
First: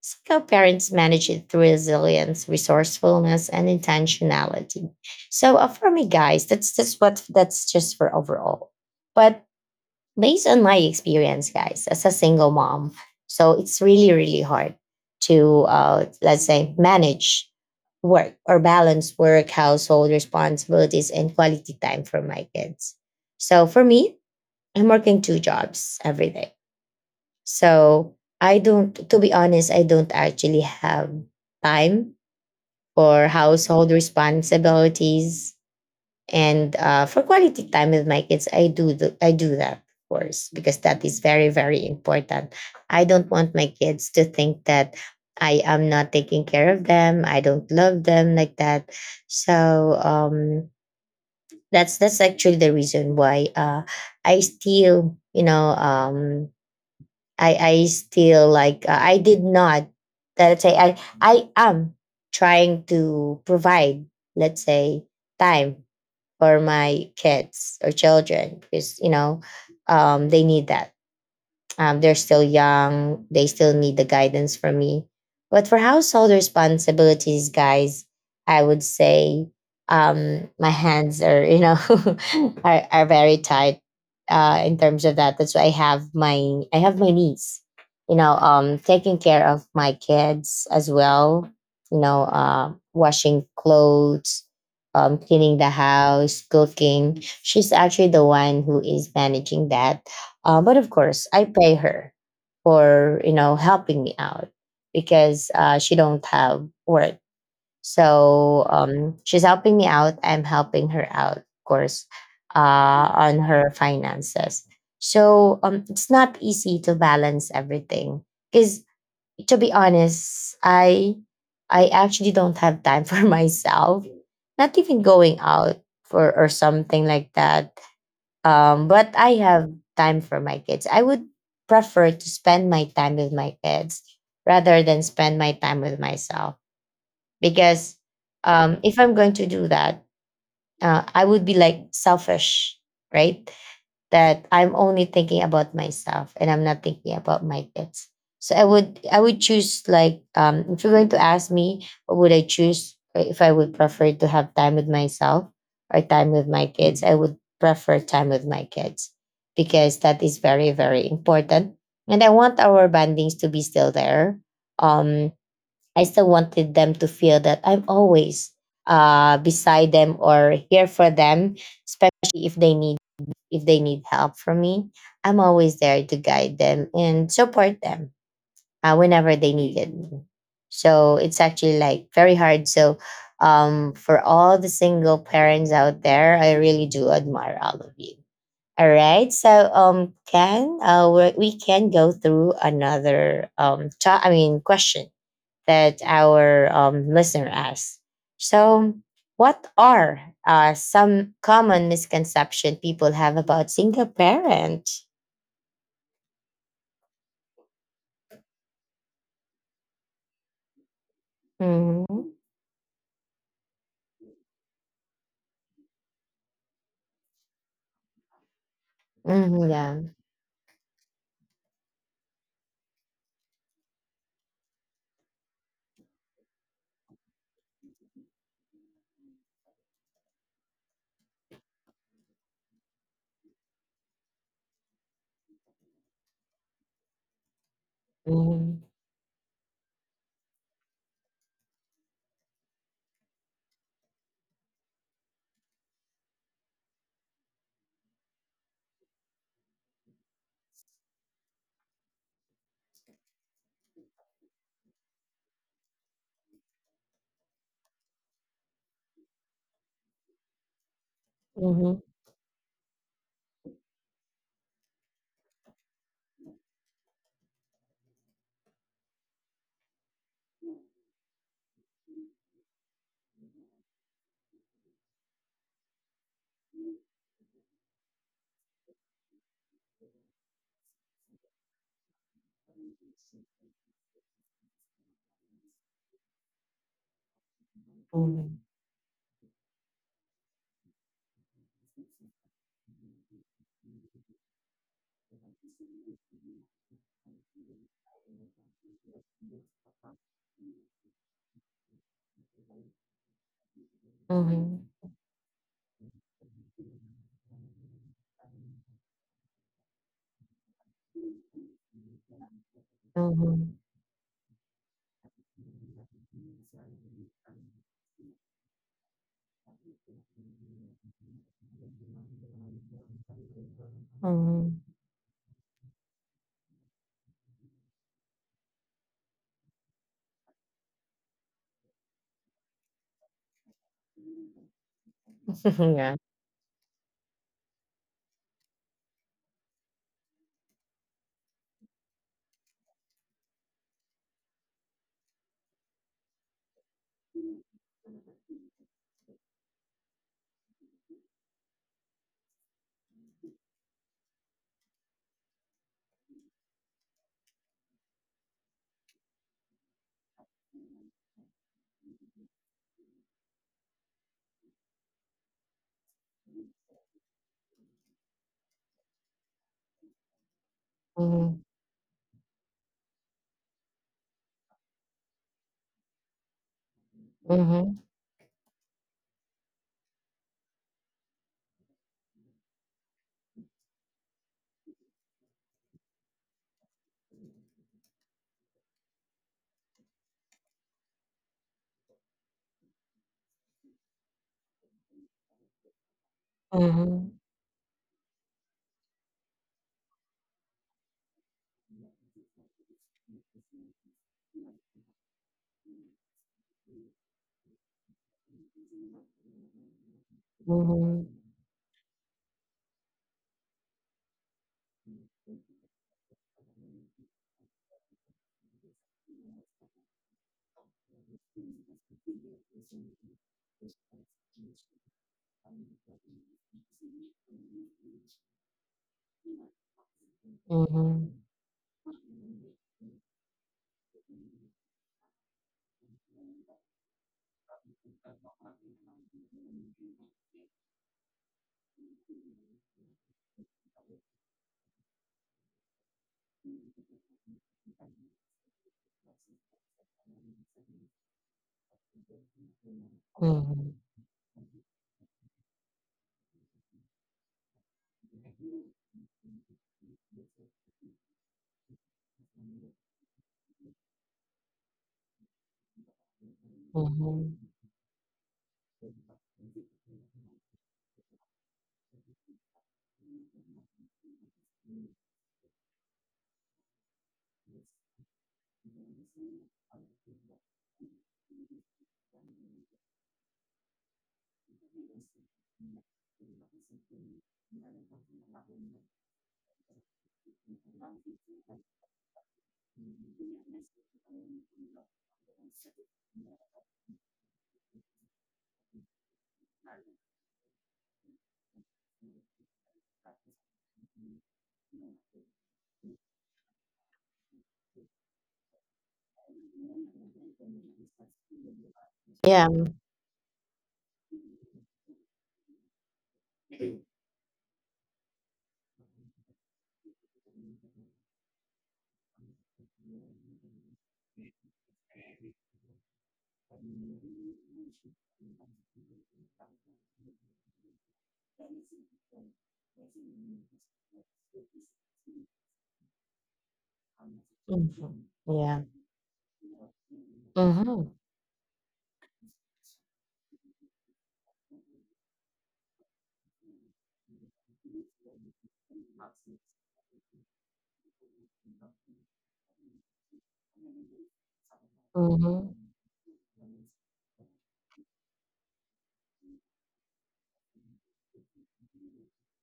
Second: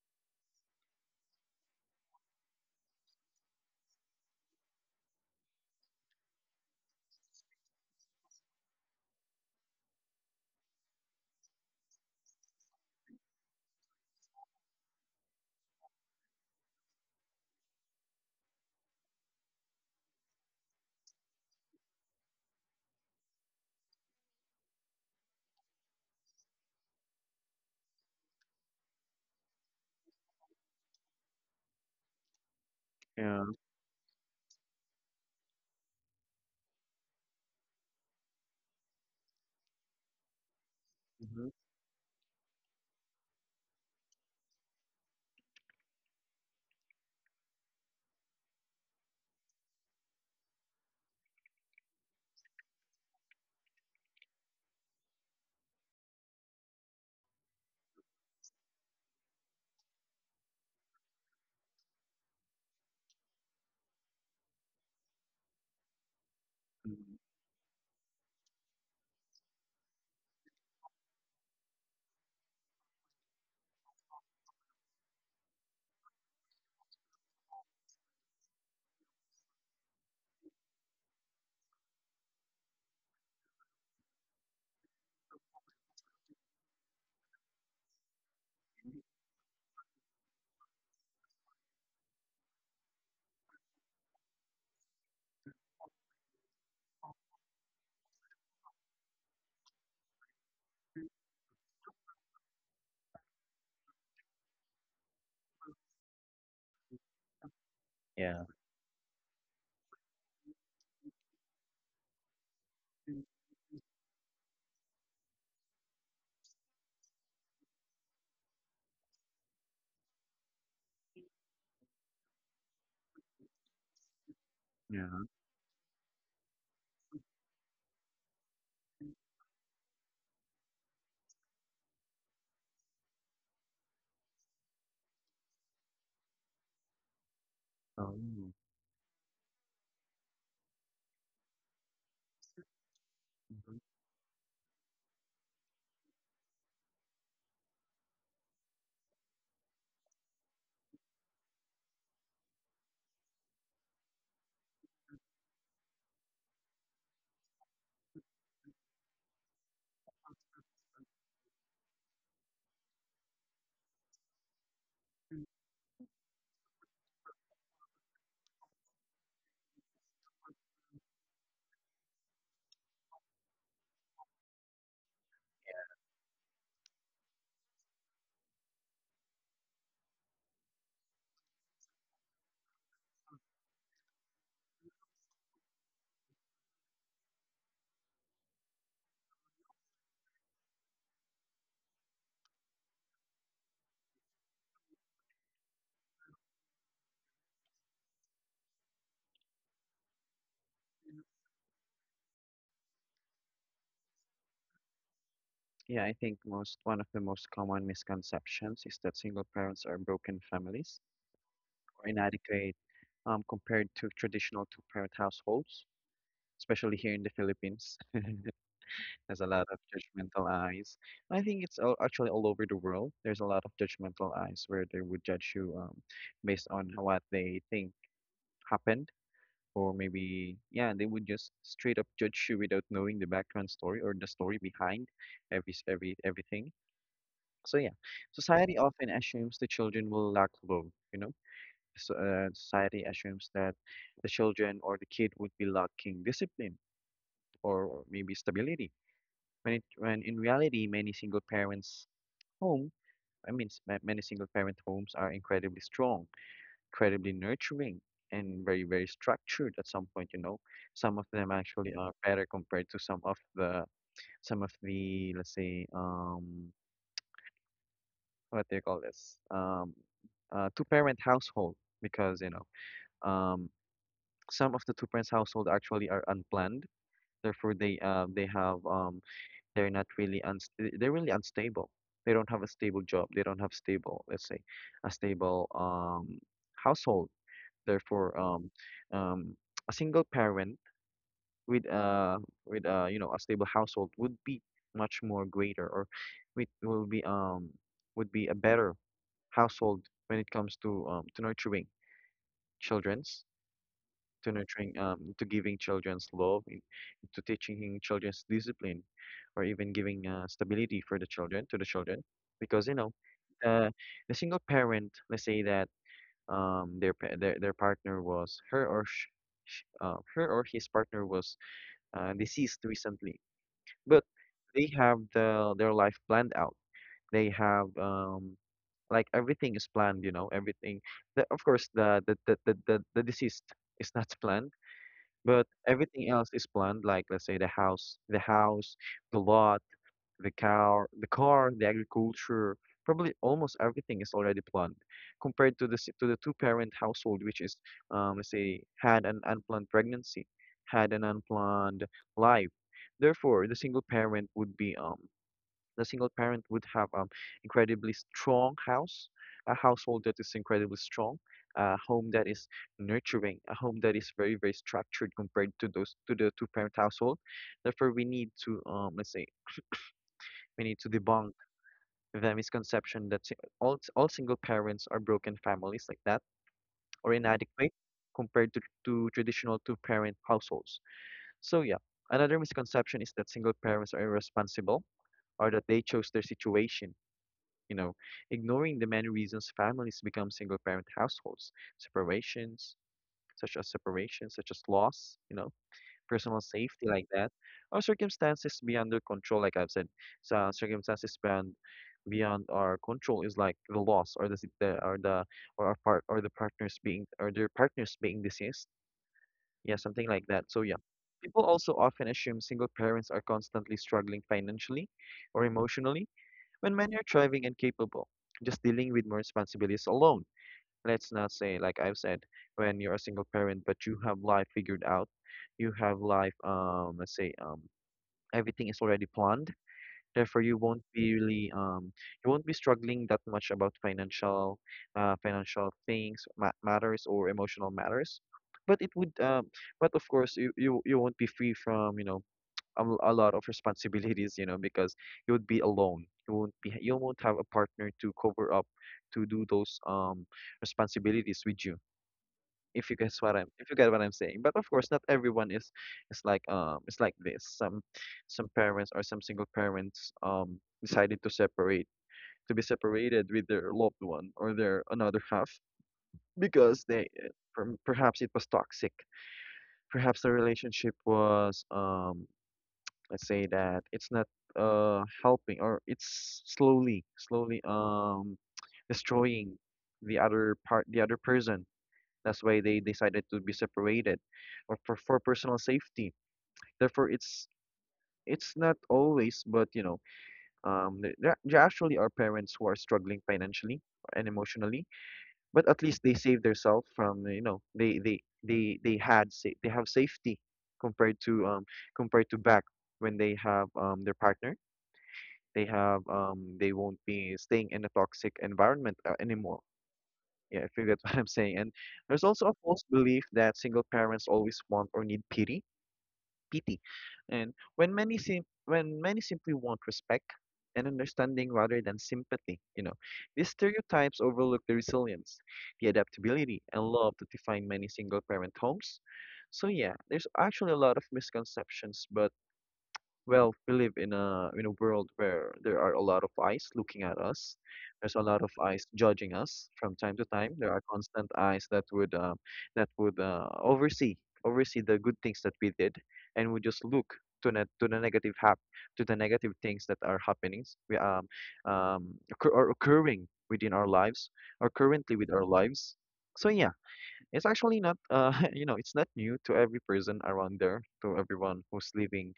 single parents manage it through resilience, resourcefulness, and intentionality. So for me, guys, that's just for overall. But based on my experience, guys, as a single mom, so it's really, really hard to, let's say, manage work, or balance work, household responsibilities, and quality time for my kids. So for me, I'm working two jobs every day. So I don't, to be honest, I don't actually have time for Yeah. household responsibilities, and for quality time with my kids, I do I do that, of course, because that is very, Hmm. very important. I don't want my kids to think that I am not taking care of them, I don't love them like that. So that's actually the reason why I still, you know, I still like, I did not, let's say, I am trying to provide, let's say, time for my kids or children, because, you know, they need that. They're still young, they still need the guidance from me. But for household responsibilities, guys, I would say, my hands are, you know, are very tight in terms of that. That's why I have my niece, you know, taking care of my kids as well, you know, washing clothes, cleaning the house, cooking. She's actually the one who is managing that, but of course, I pay her for, you know, helping me out, because she don't have work. Yeah, So she's helping me out, I'm helping her out, of course, uh, on her finances. So it's not easy to balance everything because, to be honest, I actually don't have time for myself. Not even yeah. going out for or something like that. But I have time for my kids. I would prefer to spend my time with my kids rather than spend my time with myself, because Oh. If I'm going to do that, I would be like selfish, right? That I'm only thinking about myself and I'm not thinking about my kids. So I would choose like, if you're going to ask me, what would I choose, if I would prefer to have time with myself or time with my kids, I would prefer time with my kids, because that is very, very important. And I want our bandings to be still there. Um, I still wanted them to feel that I'm always beside them or here for them, especially if they need, if they need help from me. I'm always there to guide them and support them whenever they needed me. So it's actually like very hard. So for all the single parents out there, I really do admire all of you. All right, so can, we can go through another question that our listener asked. So, what are some common misconception people have about single parent? Yeah, I think most, one of the most common misconceptions is that single parents are broken families or Hmm. inadequate, compared to traditional two-parent households, especially here in the Philippines. There's a lot Hmm. of Yeah. judgmental eyes. I think it's all, actually all over the world. There's a lot of judgmental eyes where they would judge you, based on what they think happened, or maybe yeah, they would just straight up judge you without knowing the background story or the story behind everything. So yeah, Hmm. society often assumes the children will lack love. You know, so, society assumes that the children or the kid would be lacking discipline, or maybe stability. When in reality, many single home, I mean, many single parent homes are incredibly strong, incredibly nurturing, and very, very structured. At some point, you know, some of them actually Hmm. are better compared to some of the, let's say, what do you call this, two parent household, because you know, um some of the two parent household actually are unplanned. Therefore, they, they have, they're not really uns they- they're really unstable. They don't have a stable job, they don't have stable, let's say, a stable, household. Therefore, Hmm. Um a single parent with, with, you know, a stable household would be much more greater, or it will be, would be a better household when it comes to, to nurturing children's, to Hmm. nurturing, to giving children's love to teaching children's discipline, or even giving, stability for the children, to the children, because you know, Hmm. uh, the single parent, let's say that, their, their partner was her or sh- sh- her or his partner was, deceased recently, but Hmm. they have the, their life planned out. They have, like everything is planned, you know, everything. The, of course, the deceased is not planned, but Yeah. everything else is planned. Like let's say the house, the lot, the cow, the car, the agriculture. Probably almost everything is already planned, compared to the to the two-parent household, which is, let's say, had an unplanned pregnancy, had an unplanned life. Therefore, the single parent would be, the single parent would have, incredibly strong house, a household that is incredibly strong, a home that is nurturing, a home that is very, very structured, compared to those, to the two parent household. Therefore, we need to, let's say we need to debunk Hmm. the misconception that all single parents are broken families like that, or inadequate Hmm. compared to traditional two parent households. So yeah, another misconception is that single parents are irresponsible, or that they chose their situation, you know, ignoring the many reasons families become single-parent households, separations, separations, such as loss, you know, personal safety like Hmm. that, or circumstances beyond their control, like I've said. So, circumstances beyond, our control is like the loss, or our part or the partners being or their partners being deceased, yeah, something like that. So yeah. Hmm. People also often assume single parents are constantly struggling financially or emotionally, when men are thriving and capable, just dealing with more responsibilities alone. Let's not say, like I've said, when you're a single parent but you have life figured out, you have life, let's say, everything is already planned. Therefore, you won't Hmm. be really, you won't be struggling that much about financial, financial things, ma matters or emotional matters. But it would, um, but of course, you won't be free from, a lot of responsibilities, because you would be alone. You won't have a partner to cover up to do those responsibilities with you. If you guess what I'm Hmm. if you get what I'm saying. But of course not everyone is it's like this. Some parents or some single parents decided to separate to be separated with their loved one or their another half because they Hmm. Perhaps it was toxic. Perhaps the relationship was let's say that it's not helping or it's slowly destroying the other person. That's why they decided to be separated or for, personal safety. Therefore it's not always, but you know there actually are parents who are struggling financially and emotionally, but at least they save themselves from, you know, they had they have safety compared to compared to back when they have their partner. They have they won't be staying in a toxic environment anymore. Yeah, if you get what I'm saying. And there's also a Yeah. false belief that single parents always want or need pity, pity and when when many simply want respect and understanding rather than sympathy, you know. These stereotypes overlook the resilience, the adaptability, and love that define many single parent homes. So yeah, there's actually a lot of misconceptions. But well, we live in a world where there are a lot of eyes looking at us. Hmm. There's a lot of Yeah. eyes judging us from time to time. There Hmm. are constant eyes that would oversee, the good things that we did, and would just look to the negative hap to the negative things that are happenings we occur or occurring within our lives or currently with our lives. So yeah, it's actually not you know, it's not new to every person around there, to everyone who's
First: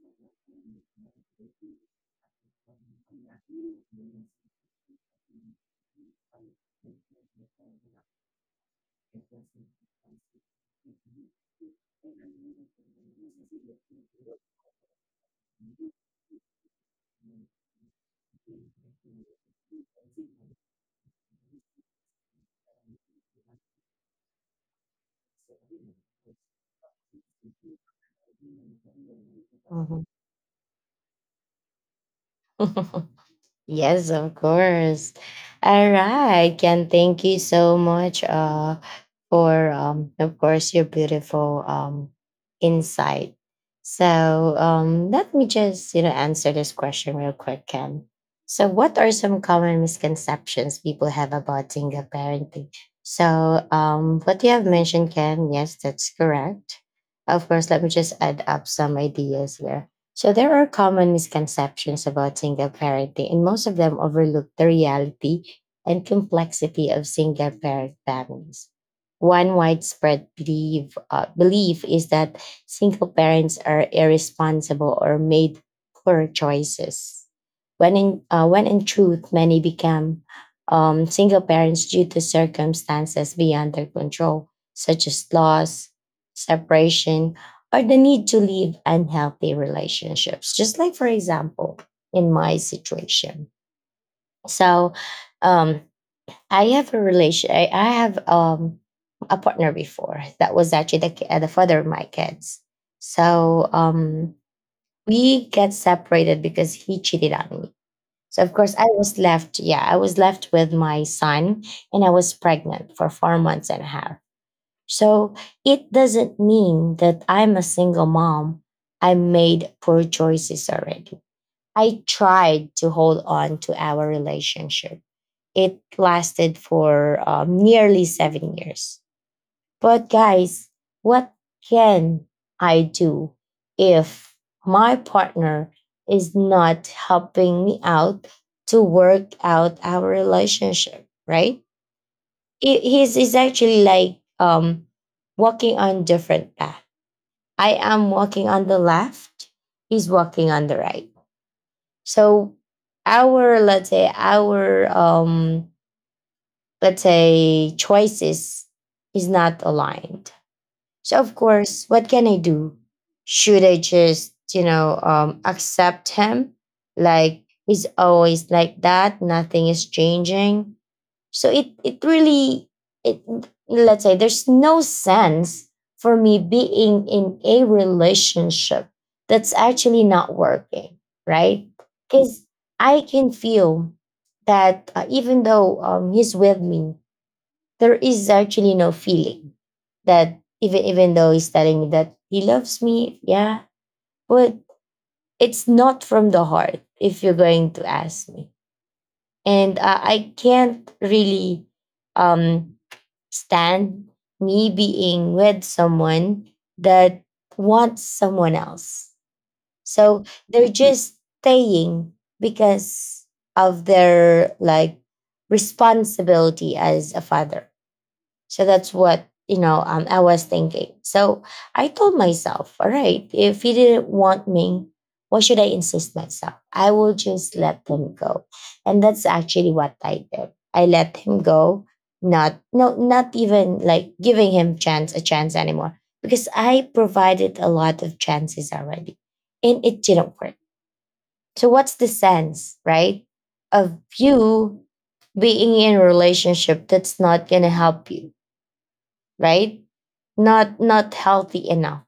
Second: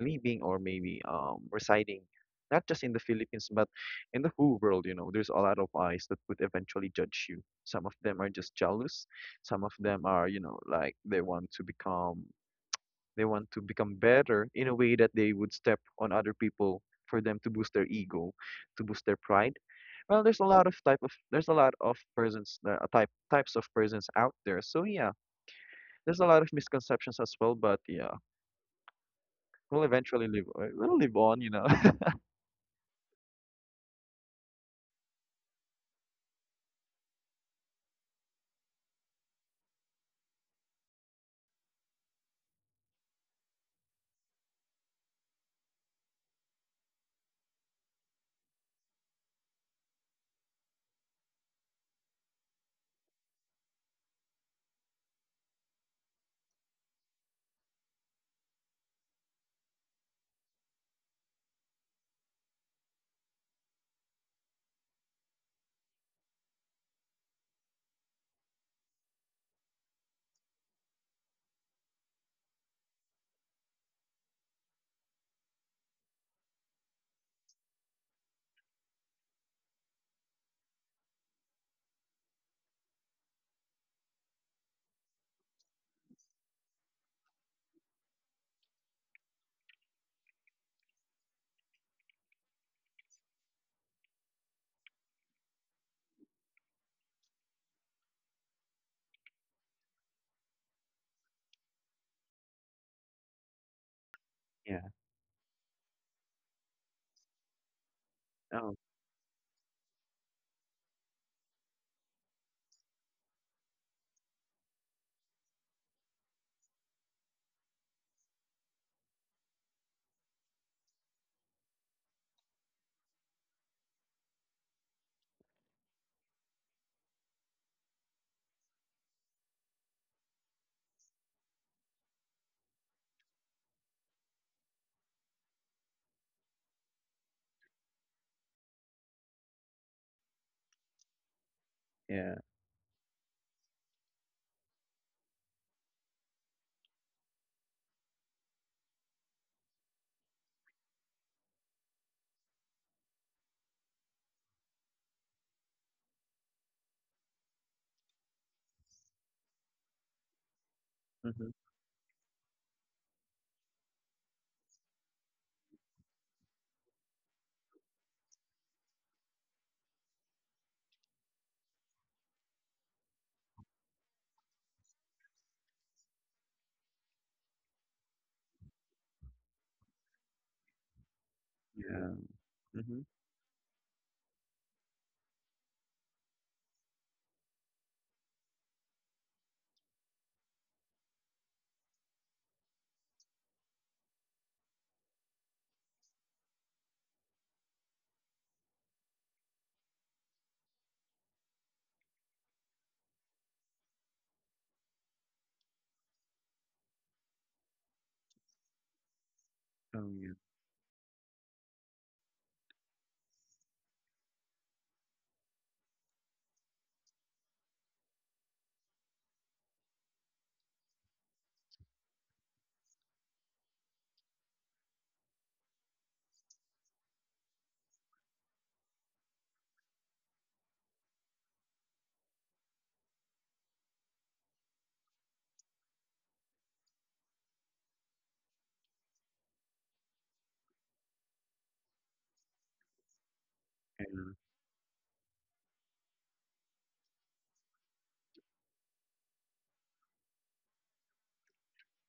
living or maybe residing not just in the Philippines, but in the whole world. You know, there's a lot of eyes that would eventually judge you. Some of them are just jealous. Some of them are, you know, like they want to become, better in a way that they would step on other people for them to boost their ego, to boost their pride. Well, there's a lot of type of there's a lot of persons type types of persons out there. So yeah, there's a lot of misconceptions as well. But yeah, we'll eventually live we'll live on, you know. Hmm. Yes, of course. All right, Ken, thank you so much, for, of course, your beautiful, insight. So let me just, you know, answer this question real quick, Ken. So what are some common misconceptions people have about single parenting? So what you have mentioned, Ken, yes, that's correct. Of course, let me just add up some ideas here. So there are common misconceptions about single parenting, and most of them overlook the reality and complexity of single parent families. One widespread belief, belief is that single parents are irresponsible or made poor choices. When in truth, many become single parents due to circumstances beyond their control, such as loss, separation, or the need to leave unhealthy relationships. Just like, for example, in my situation. So, um, I have a relation. I have a partner before that was actually the, the father of my kids. So we get separated because he cheated on me. So of Oh, course I was left. Yeah, I was left with my son, and I was pregnant for 4 months and a half. So it doesn't mean that I'm a single mom, I made poor choices already. I tried to hold on to our relationship. It lasted for nearly 7 years. But guys, what can I do if my partner is not helping me out to work out our relationship, right? yeah. He's actually like walking on different path. I am walking on the left, he's walking on the right. So our, let's say, our let's say, choices is not aligned. So of Mhm. course, what can I do? Should I just, you know, accept him, like he's always like that, nothing is changing. So it really, it, let's say, there's no sense for me being in a relationship that's actually not working, right? Yeah. Because I Mhm. can feel that even though he's with me, there is actually no feeling. That even though he's telling me that he loves me, yeah, but it's not from the heart. If you're going to ask me. And I can't really um stand me being with someone that wants someone else. Oh, So yeah. they're just staying because of their like responsibility as a father. So that's what, you know, I was thinking. So I told myself, all right, if he didn't want me, why should I insist myself? I will just let him go, and that's actually what I did. I let him go, not no, not even like giving him chance a chance anymore, because I provided a lot of chances already, and it didn't work. So what's the sense, right, of Yeah. you being in a relationship that's not going to help you, right? Not, not healthy enough.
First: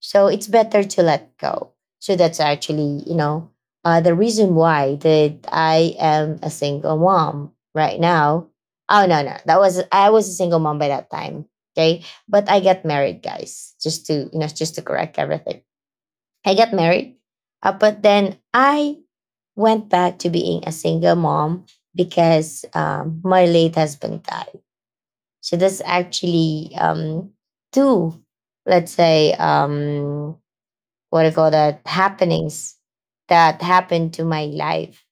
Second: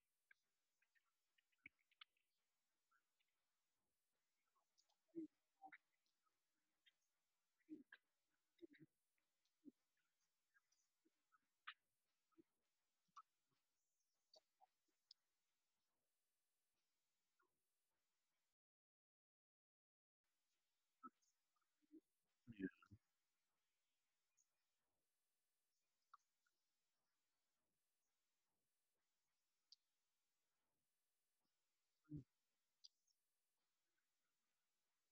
So it's better to let go. So that's actually, you know, the reason why that I am a single mom right now. Oh no, no, that was, I was a single mom by that time. Okay, but I got married, guys. Just to, you know, just to correct everything, I got married. But then I went back to being a single mom, because my late husband died. So that's actually two, let's say, what I call that, happenings that happened to my life,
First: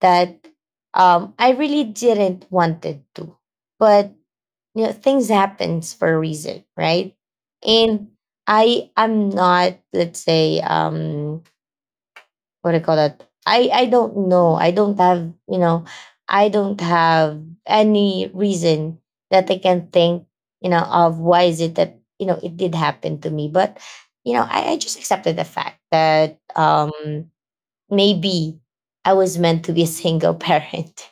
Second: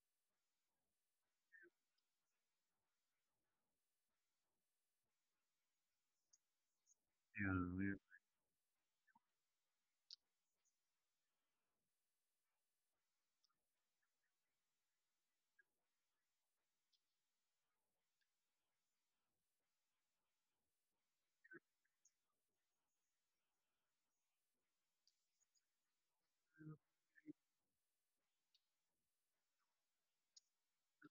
that I really didn't wanted to. But you know, things happens for a reason, right? Yeah. Yeah. And I am not, let's say, what do you call that? I don't know. I don't have, you know, I don't have any reason that I can think, you know, of why is it that, you know, it did happen to me. But you know, I just accepted the fact that maybe I was meant to be a single parent.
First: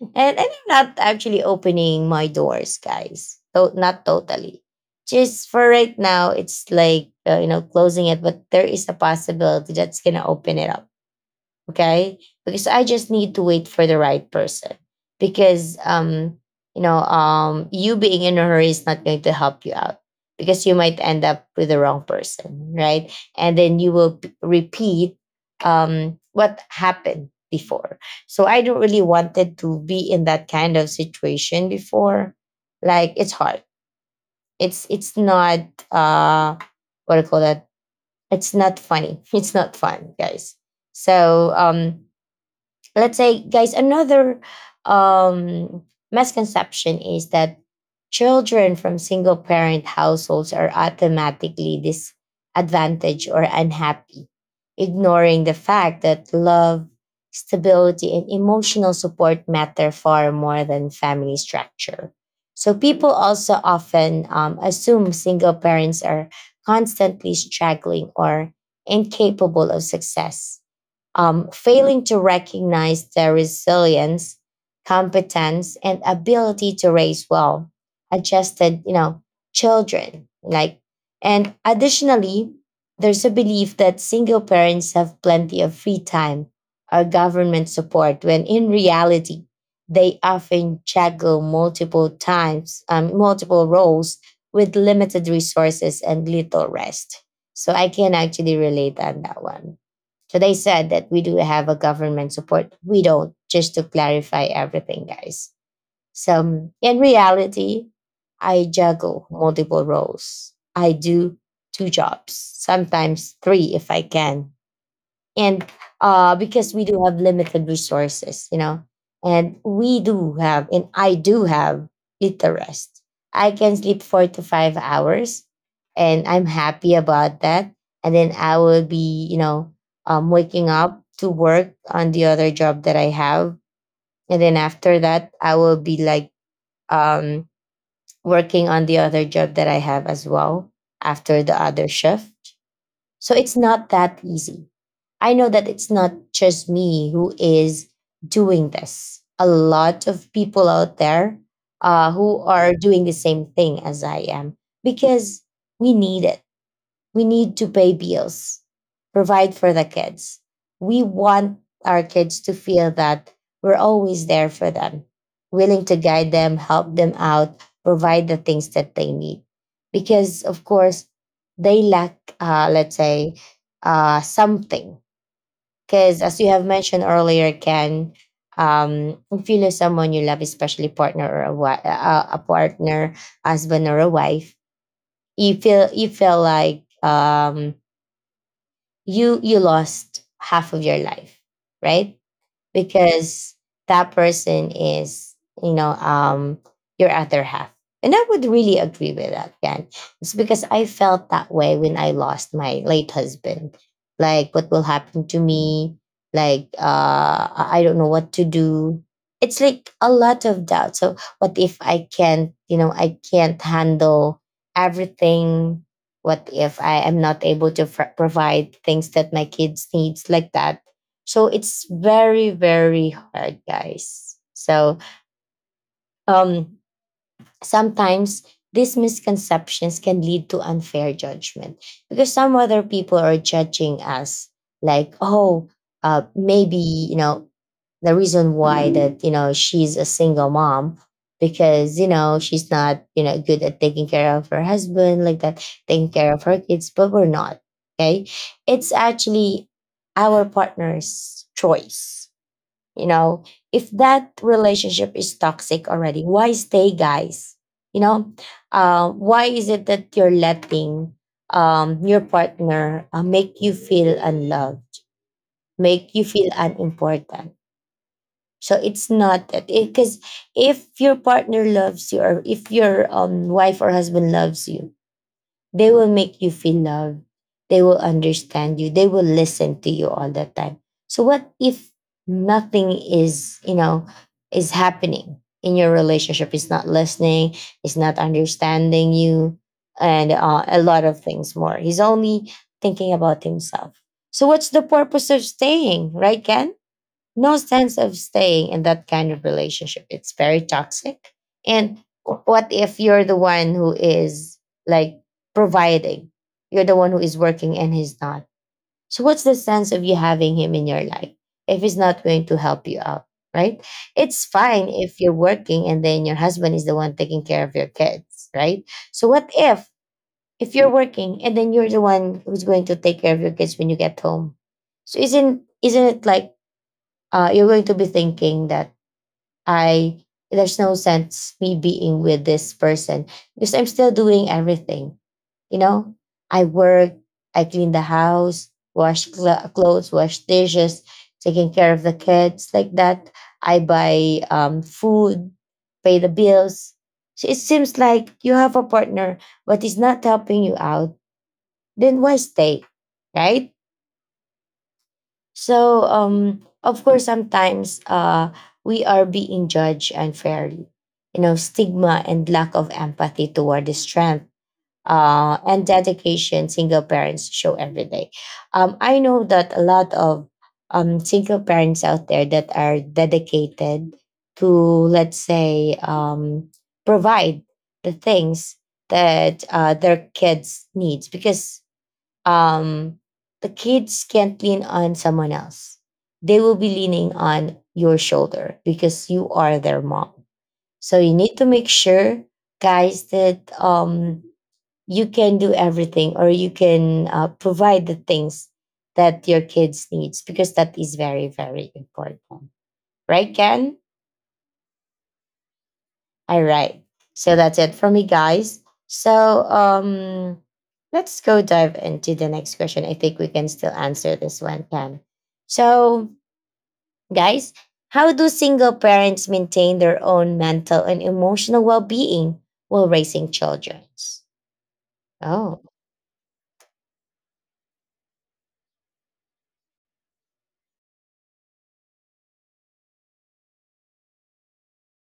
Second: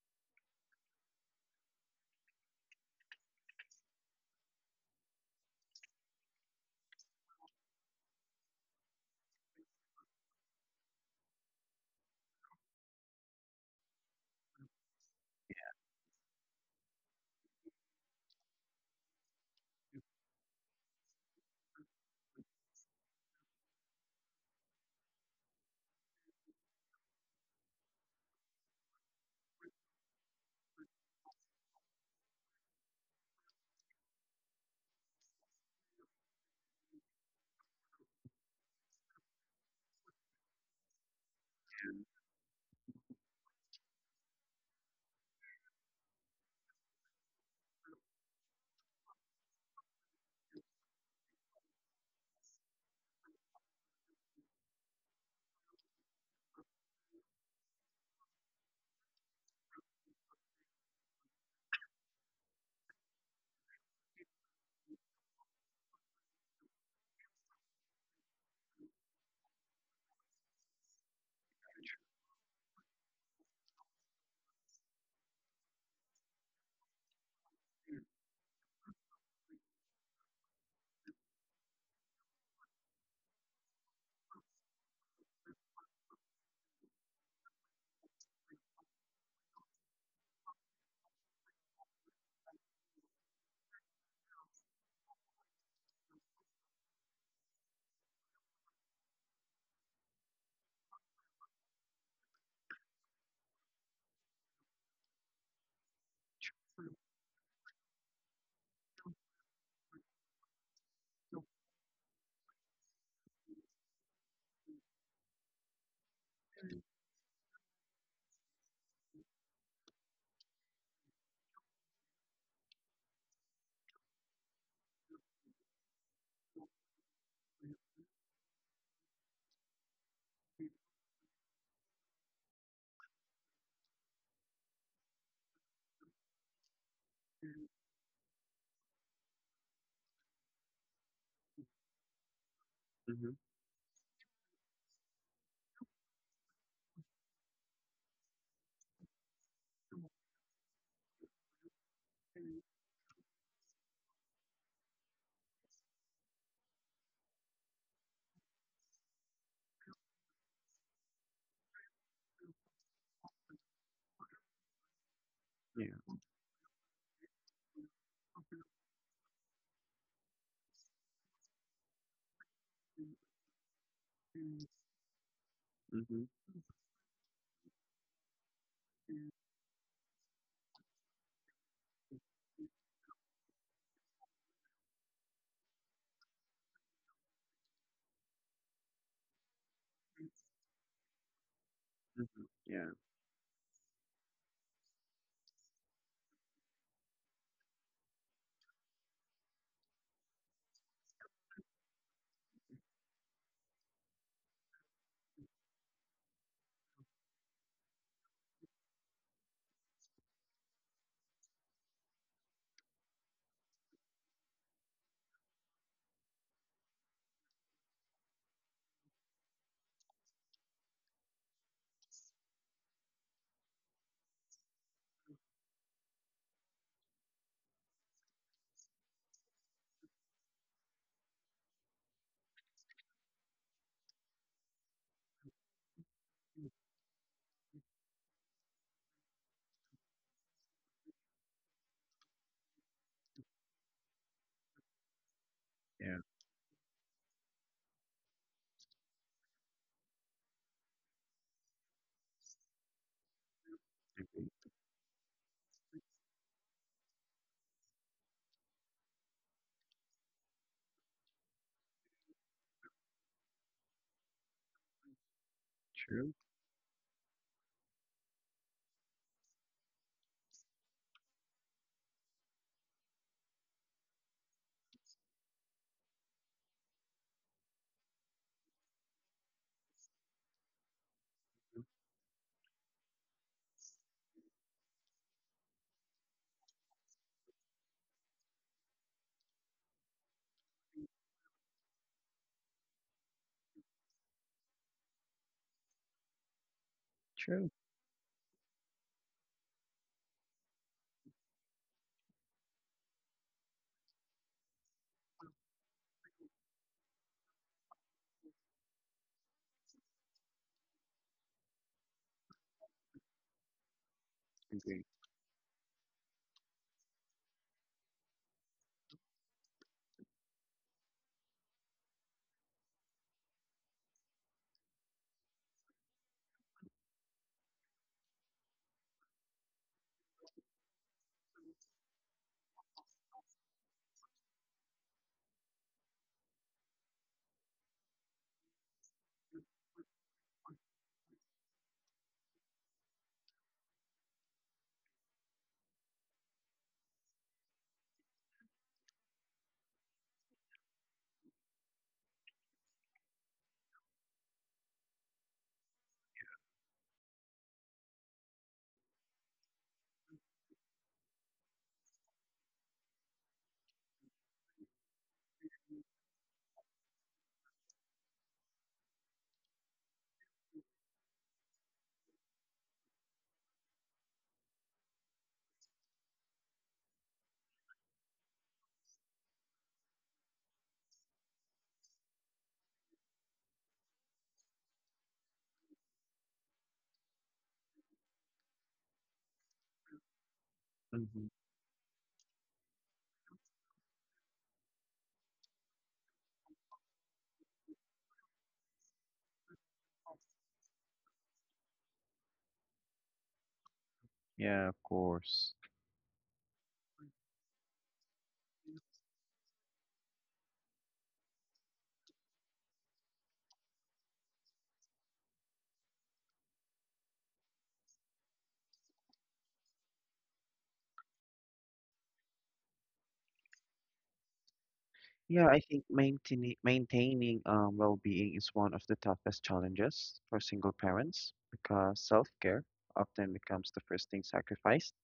And I'm not actually opening my doors, guys. Not totally. Just for right now, it's like, you know, closing it, but there is a possibility that's gonna open it up. Okay, because I just need to wait for the right person. Because you know, you being in a hurry is not going to help you out, because you might end up with the wrong person, right? And then you will repeat what happened before. So I don't really wanted to be in that kind of situation before. Like, it's hard, it's not, uh what do you call that, it's not funny. It's not fun, guys. So let's say, guys, another um misconception is that children from single parent households are automatically disadvantaged or unhappy, ignoring the fact that love, stability, and emotional support matter far more than family structure. So people also often assume single parents are constantly struggling or incapable of success, failing to recognize their resilience, competence, and ability to raise well adjusted, you know, children. Like, and additionally, there's a belief that single parents have plenty of free time or government support, when in reality, they often juggle multiple times, multiple roles with limited resources and little rest. So I can actually relate on that one. So they said that we do have a government support. We don't, just to clarify everything, guys. So Tr- in reality, I juggle multiple roles. I do two jobs, sometimes three if I can, and because we do have limited resources, you know, and I do have little rest. I can sleep 4 to 5 hours and I'm happy about that. And then I will be, waking up to work on the other job that I have. And then after that, I will be like, um working on the other job that I have as well, after the other shift. So Mhm. it's not that easy. I know that it's not just me who is doing this. A lot of people out there, who are doing the same thing as I am, because we need it. We need to pay bills, provide for the kids. We want our kids to feel that we're always there for them, willing Yeah. to guide them, help them out, provide the things that they need. Because, of course, they lack, let's say, something. Because, Mhm. as you have mentioned earlier, Ken, if you know someone you love, especially partner or a, a partner, husband or a wife, you feel like, you lost half of your life, right? Mhm. Yeah. Because that person is, you know, um, your other half. And I would really agree with that, Jan. It's because I felt that way when I lost my late husband. Like, what will happen to me? Like, I don't know what to do. It's like a lot of doubt. So, what if I can't, you know, I can't handle everything? What if I am not able to provide things that my kids needs, like that? So it's very, very hard, guys. So, um, sometimes these misconceptions can lead to unfair judgment because some other people are judging us like, oh, maybe, you know, the reason why that, you know, she's a single mom because, you know, she's not, you know, good at taking care of her husband, like that, taking Yeah. care of her kids, but we're not. Okay. It's actually our partner's choice, you know. If that Agree. relationship is toxic already, why stay, guys? You know, why is it that you're letting, your partner, make you feel unloved, make you True. feel unimportant? So it's not that, because if your partner loves you, or if your, wife or husband loves you, they will make you feel loved. They will understand you. They will listen to you all the time. So what if nothing is, you know, is happening in your relationship? It's not listening, it's not understanding you, and a lot of things more. He's only thinking about himself. So what's the purpose of staying, right, Ken? No True. sense of staying in that kind of relationship. It's very toxic. And what if you're the one who is, like, providing? You're the one who is working and he's not. So what's the sense of you having him in your life if he's not going to help you out, right? It's fine Agree. if you're working and then your husband is the one taking care of your kids, right? So what if you're working and then you're the one who's going to take care of your kids when you get home? So isn't it like, you're going to be thinking that I, there's no sense me being with this person because I'm still doing everything. You know, I work, I clean the house, wash clothes, wash dishes, taking care of the kids, like that. I buy, food, pay the bills. So it seems like you have a partner, but he's not helping you out. Then why stay, right? So, of course, sometimes, we are being judged unfairly. You know, stigma and lack of empathy toward the strength, and dedication single parents show every day. I know that a lot of, single parents out there that are dedicated to, let's say, provide the things that, their kids needs, because, um, the kids can't lean on someone else. They will be leaning on your shoulder because you are their mom. So you Mhm. need to make sure, guys, that, you can do everything, or you can, provide the things that your kids needs, because that is very, very important, right, Ken? Yeah, of course. All right. So that's it for me, guys. So, let's go dive into the next question. I think we can still answer this one, Pam. So, guys, how do single parents maintain their own mental and emotional well being while raising children? Yeah, I Oh. think maintaining well-being is one of the toughest challenges for single parents, because self-care often becomes the first thing sacrificed.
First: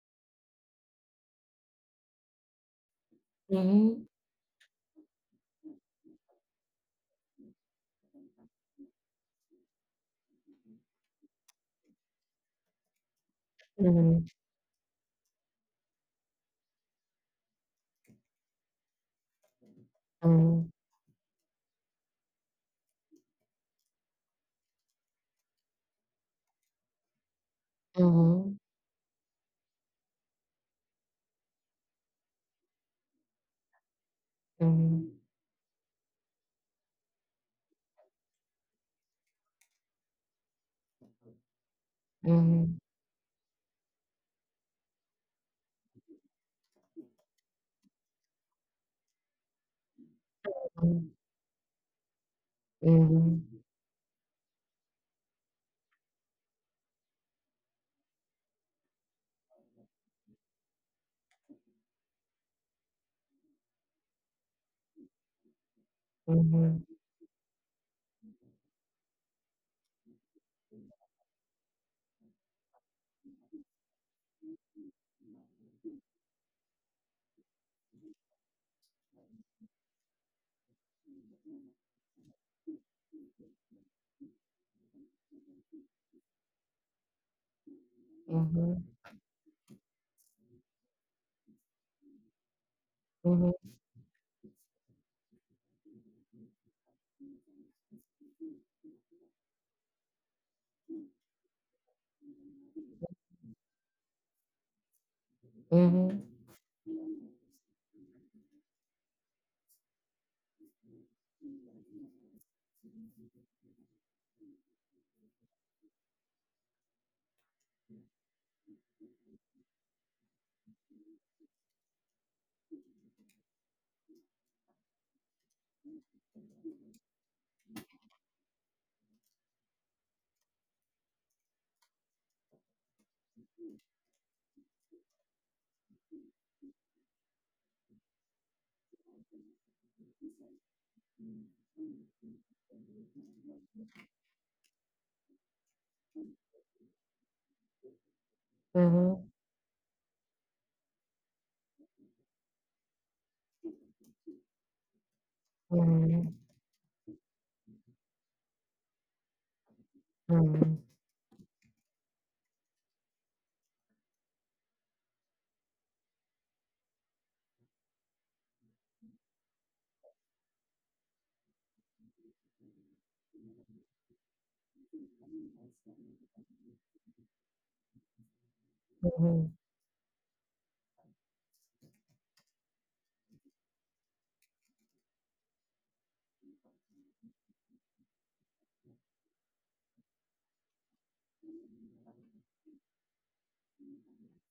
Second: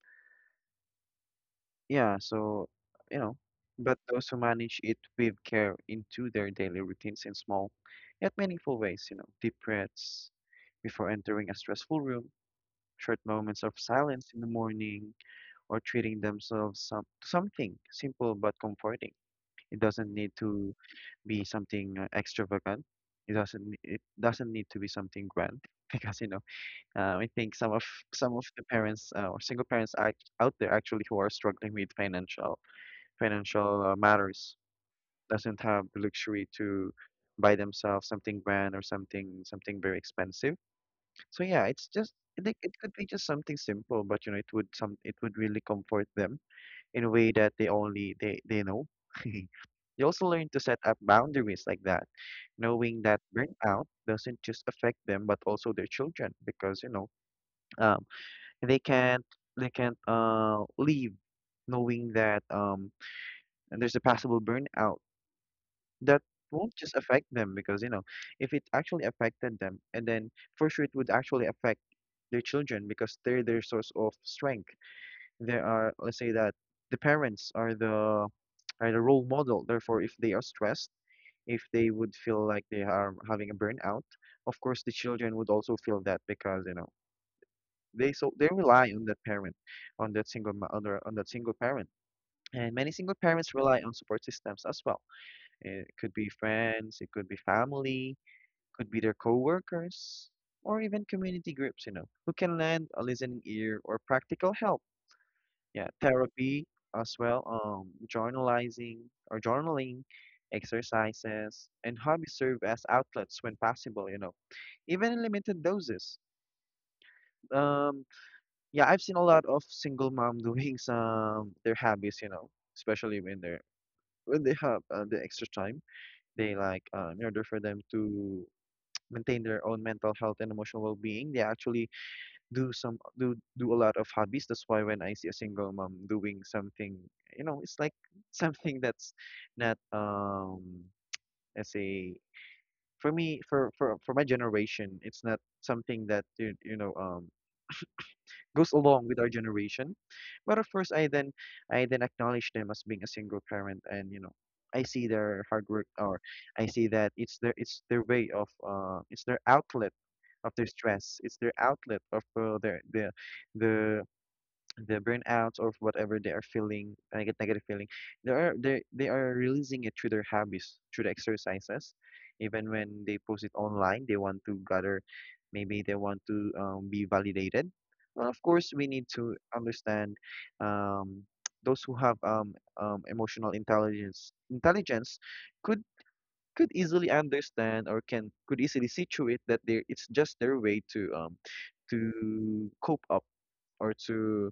Yeah, so, you know, but Mhm. those who manage it with care into their daily routines in small yet meaningful ways, you know, deep breaths before entering a stressful room, short moments of Mhm. silence in the morning, or treating themselves something simple but comforting. It doesn't need to be something extravagant. It doesn't need to be something grand. Because, you know, I think some of Mhm. the parents, or single parents act out there, actually, who are struggling with financial, matters, doesn't have the luxury to buy themselves something brand or something, very expensive. So yeah, it's just, I think it Mhm. could be just something simple, but you know, it would some it would really comfort them in a way that they only, they know. You also learn to set up Mhm. boundaries like that, knowing that Mhm. burnout doesn't just affect them but also their children. Because, you know, um, they can't they can't leave knowing that, and there's a possible burnout that won't Mhm. just affect them. Because, you know, if it actually affected them, and then for sure it would actually affect their children, because they're their source of strength. They are, let's say that the parents are the, are the role model. Therefore, if they are stressed, if they would feel like they are having a burnout, of course the children would also feel that, because you know they so they rely Mhm. on that parent, on that single ma- on, their, on that single parent. And many single parents Mhm. rely on support systems as well. It could be friends, it could be family, could be their coworkers, or even community groups, you know, who can lend a listening ear or practical help. Yeah, Mhm. therapy as well, journalizing or journaling, exercises, and hobbies serve as outlets when possible, you know, even in limited doses. Um, yeah, I've seen a lot of single mom doing some their hobbies, you know, especially when they're, when they have the extra time. They in order for them to maintain their own mental health and emotional well-being, they actually do some do do a lot of hobbies. That's why when I see a single mom doing something, you know, it's like something that's not, let's say, for me, for my generation, it's not something that you know, goes along with Mhm. our generation. But of course, I then acknowledge them as being a single parent. And you know, I see their hard work, Mhm. or Mhm. I see that it's their, it's their way of, it's their outlet Mhm. of their mhm. stress. It's their outlet of, their, the the burnouts, or whatever they are feeling, negative feeling. They are, they are releasing it through their hobbies, through the exercises. Even when they post it online, they want to gather. Maybe they want to be validated. Well, of course, we need to Mhm, understand, um, those who have, emotional intelligence. Could, easily understand, or can could easily situate that they it's just their way to cope up, or to,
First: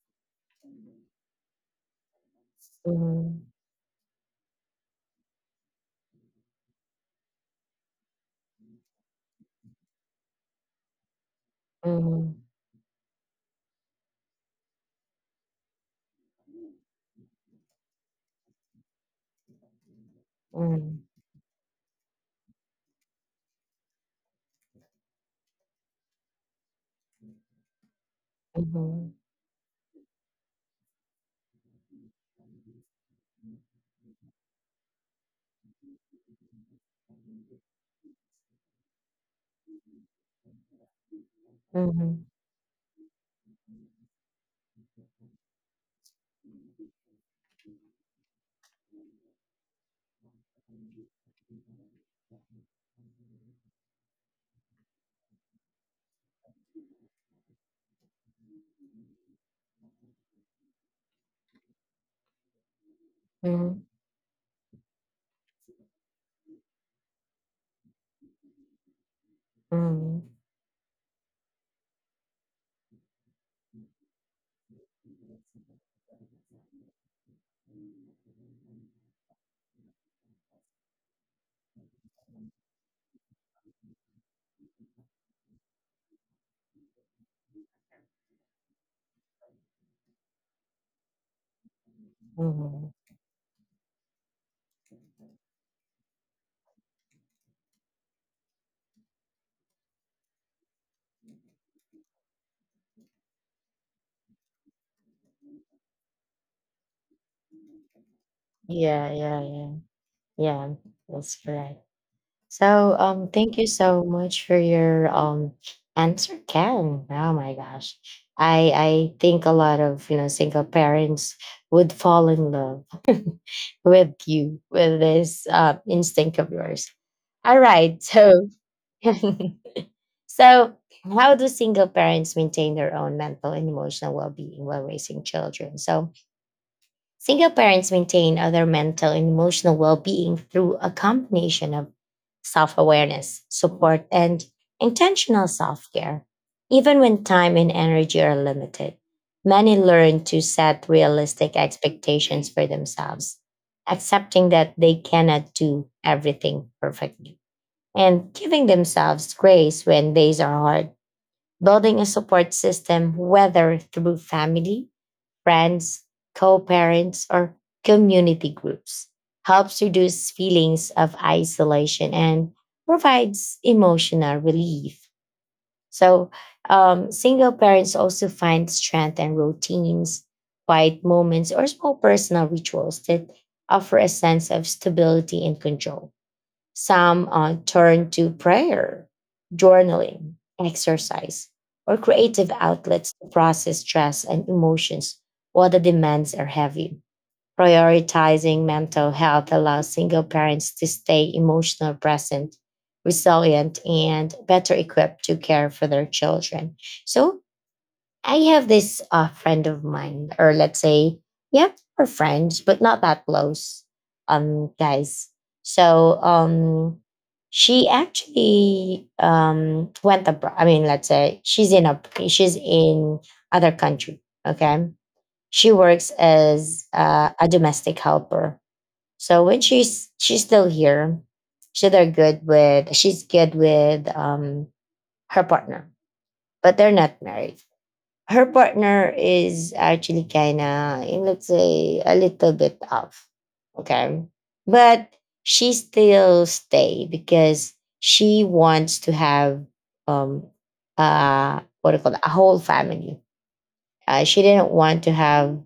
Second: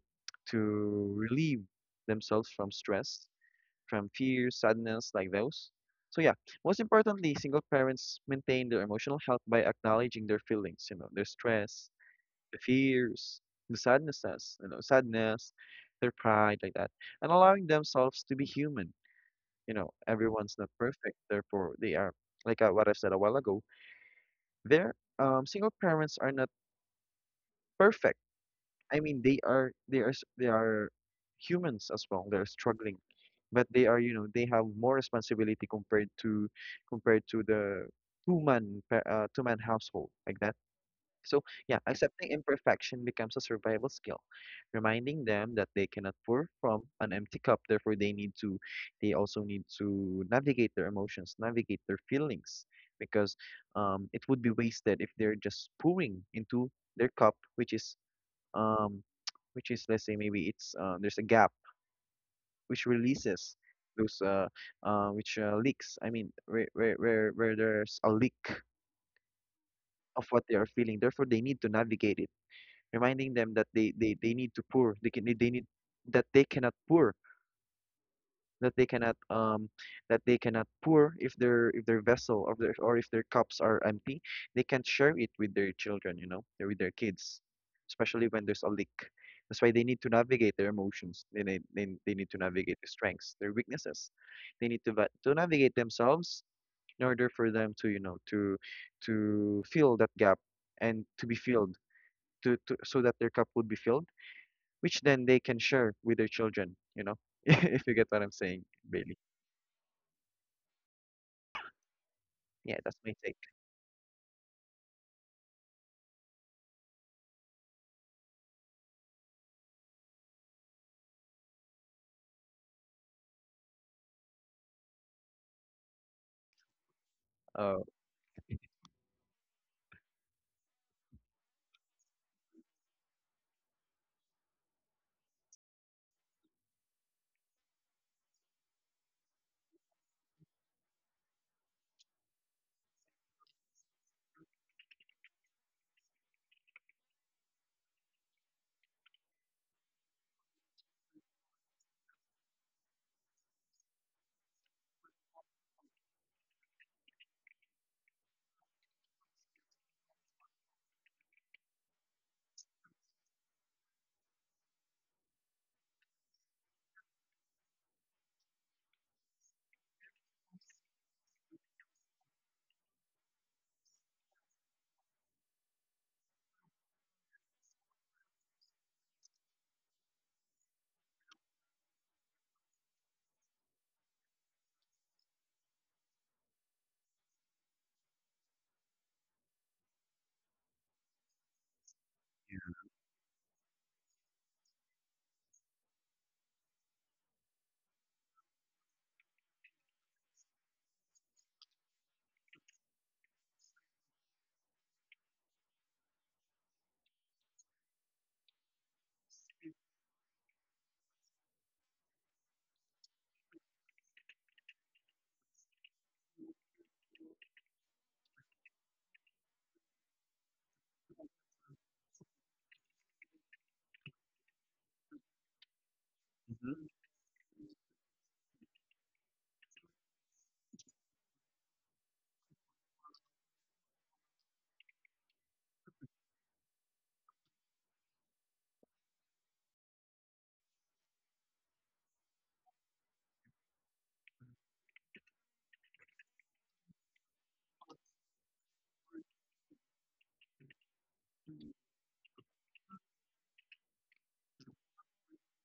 relieve themselves from stress, mhm, from fear, sadness, like those. So yeah, most importantly, single parents maintain their emotional health by acknowledging their feelings, you know, their stress, mhm, the fears, the sadnesses, you know, sadness, their pride, like that, and allowing themselves to be human. You know, everyone's not mhm, perfect. Therefore, they are, like, what I've said a while ago. Their Single parents are not perfect. I mhm, mean, they are, they are humans as well. They're struggling, but they are, you know, they have more responsibility compared to, the two-man household, like that. So yeah, mhm, accepting imperfection becomes a survival skill, reminding them that they cannot pour from an empty cup. Therefore, they need to, they also need to navigate their emotions, navigate their feelings. Because, it would be wasted if they're just pouring into their cup, which is, um, which is, let's say, maybe it's, there's a gap which releases mhm, those, which leaks. I mean, where there's a leak mhm, of what they are feeling. Therefore, they need to navigate it, reminding them that they need to pour, they need, that they cannot pour, that they cannot um that they cannot pour if their, if their vessel, or their, or if their cups are empty, they can't share it with their children, you know, or with their kids, especially when there's a leak. That's why they need to navigate their emotions. They need to navigate their mhm. strengths, their weaknesses. They need to navigate themselves in order for them to, you know, to fill that gap, and to be filled, to, so that their cup would be filled, which then they can share with their children, you know, if you get what I'm saying, Yeah, Bailey. yeah, yeah, yeah. That's correct. Yeah, So, that's my take. thank you so much for your answer, Ken. Oh my gosh, I think a lot of, you know, single parents would fall in love with you, with this instinct of yours. All Uh, right, so so, how do single parents maintain their own mental and emotional well being while raising children? So, single parents maintain other mental and emotional well being through a combination of self awareness, support, and intentional self care. Even when time and energy are limited, many learn to set realistic expectations for themselves, accepting that they cannot do everything perfectly and giving themselves grace when days are hard. Building a support system, whether through family, friends, co parents, or community groups, helps reduce feelings of isolation and provides emotional relief. So, single parents also find strength in routines, quiet moments, or small personal rituals that offer a sense of stability and control. Some turn to prayer, journaling, exercise, or creative outlets to process stress and emotions while the demands are heavy. Prioritizing mental health allows single parents to stay emotionally present, resilient, and better equipped to care for their children. So, I have this friend of mine, or let's say, yeah, we're friends, but not that close, guys. So, she actually, went abroad. I mean, let's say she's in a, she's in other country. Okay, she works as hmm. A domestic helper. So when she's still here, she's they're good with, she's good with, her partner, but they're not married. Her partner is actually kinda, eh, let's say, a little bit off, okay. But she still stay because she wants to have, um what do you call it, a whole family. She didn't want to have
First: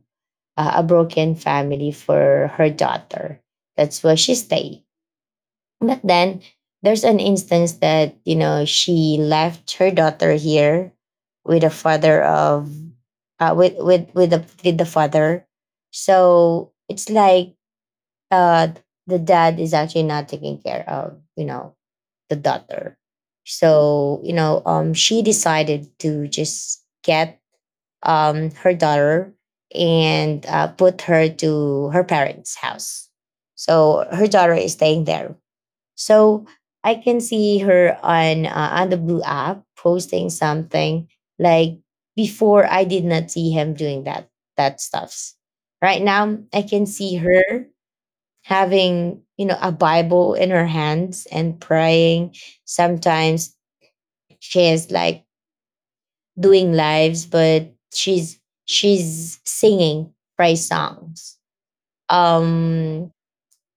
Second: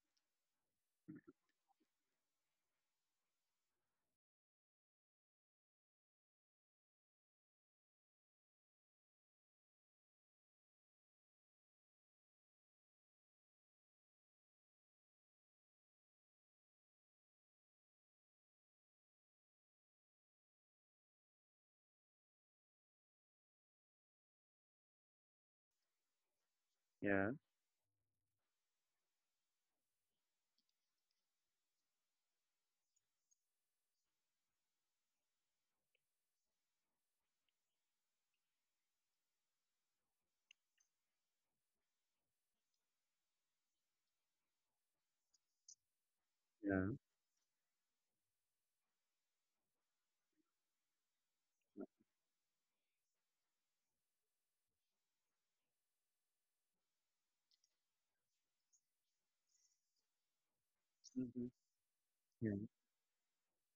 a broken family for her daughter, that's why she stayed. But then there's an instance that, you know, she left her daughter here with a father of, with the father. So it's like, uh the dad is actually not taking care of, you know, the daughter. So, you know, she decided to just Yeah, get, her daughter and, put her to her parents' house. So her daughter is staying there. So I can see her on, on the blue app posting something like, before I did not see him doing that, that stuffs. Right now I can yeah, see her having, you know, a Bible in her hands and praying. Sometimes she is like doing lives, but she's singing praise songs. hmm, yeah, Um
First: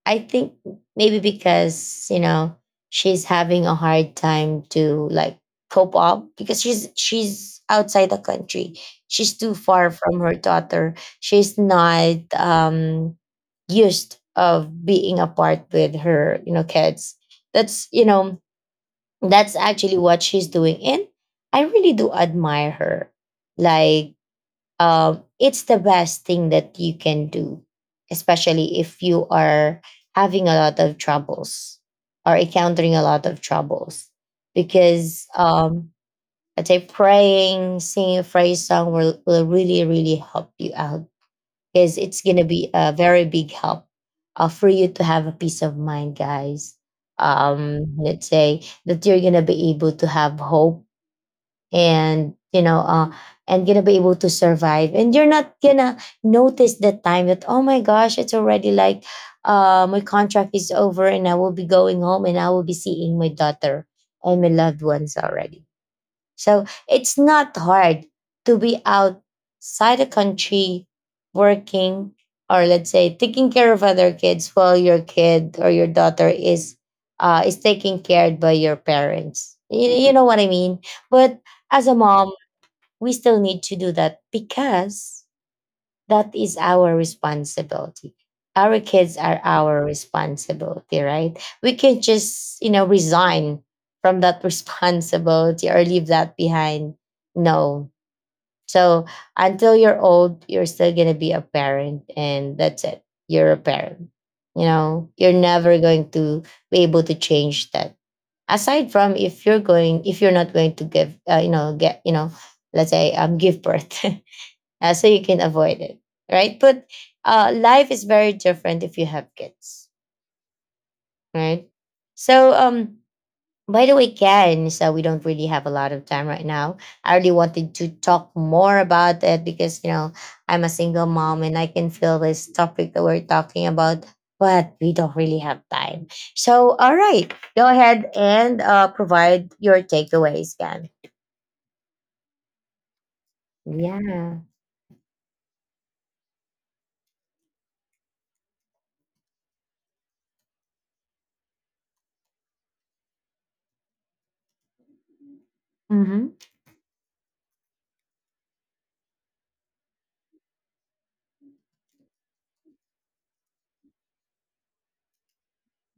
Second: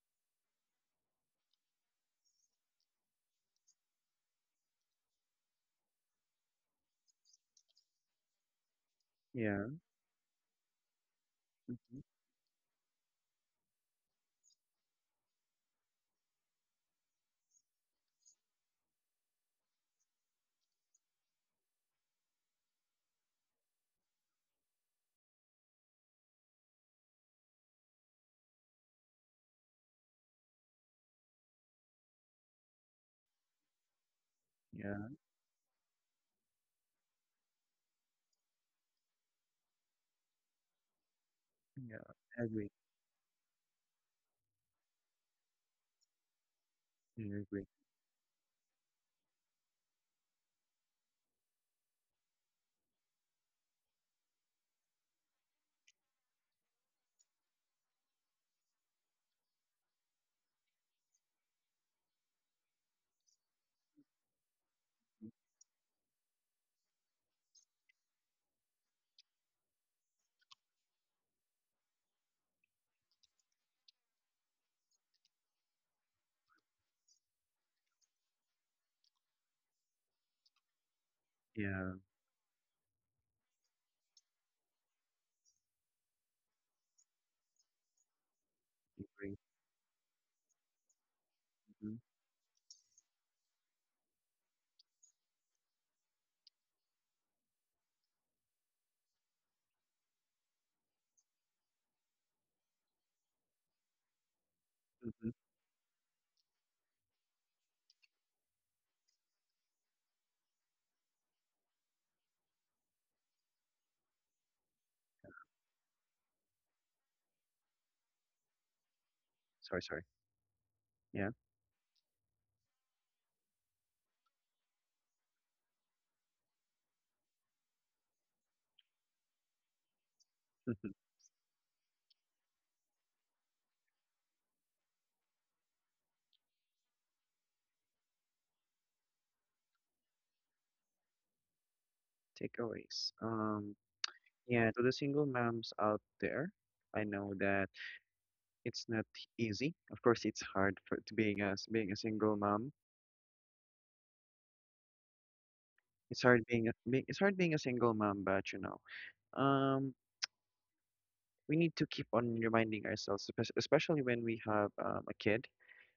I think maybe because, you know, she's having a hard time to, like, cope up, because she's outside the country. She's too yeah, far from her daughter. She's hmm, not, used of being apart with her, you know, kids. That's, you know, that's actually what she's doing, and I really do admire her. Like, it's the best thing that you can do, especially if you are having a lot of troubles or encountering a lot of troubles. yeah, Because, I'd say praying, singing a praise song will really, really help you out, yeah. because it's going to I agree. be a very big help, for you to have a peace of mind, guys. Yeah, I agree. Let's say that you're going to be able to have hope, and you know, and gonna be able to survive, and you're not gonna notice the time that, oh my gosh, it's already like, my contract is over, and I will be going home, and I will be seeing my daughter and my loved ones already. So it's not hard to be outside the country working, or let's say, taking care of other kids while your kid or your daughter is, is taken care by your parents. You know what I mean? But as a Yeah, mom, we still need to do that because that is our responsibility. Our I kids agree. are our responsibility, right? We Mm-hmm. can just, you know, resign from that responsibility or leave that behind. No. So until you're old, you're still going to be a parent, and that's it. You're a parent. You know, Mm-hmm. you're never going to be able to change that. Aside from if you're going, if you're not going to give, you know, get, you know, let's say, give birth. So you can avoid it, right? But life is very different if you have Sorry, kids, sorry. Yeah. right? So, by the way, Ken, so we don't really have a lot of time right now. I really wanted to talk more about it because, you know, I'm a single mom and I can feel this topic that we're talking about, but we don't really have time. So, all right, go ahead and provide your takeaways, Ken. Takeaways. Yeah. Yeah, to the single moms out there, I know that it's not easy. Of course, it's hard for to being a being a single mom. It's Mm-hmm. hard being a being, it's hard being a single mom. But you know, um, we need to keep on reminding ourselves, especially when we have, a kid,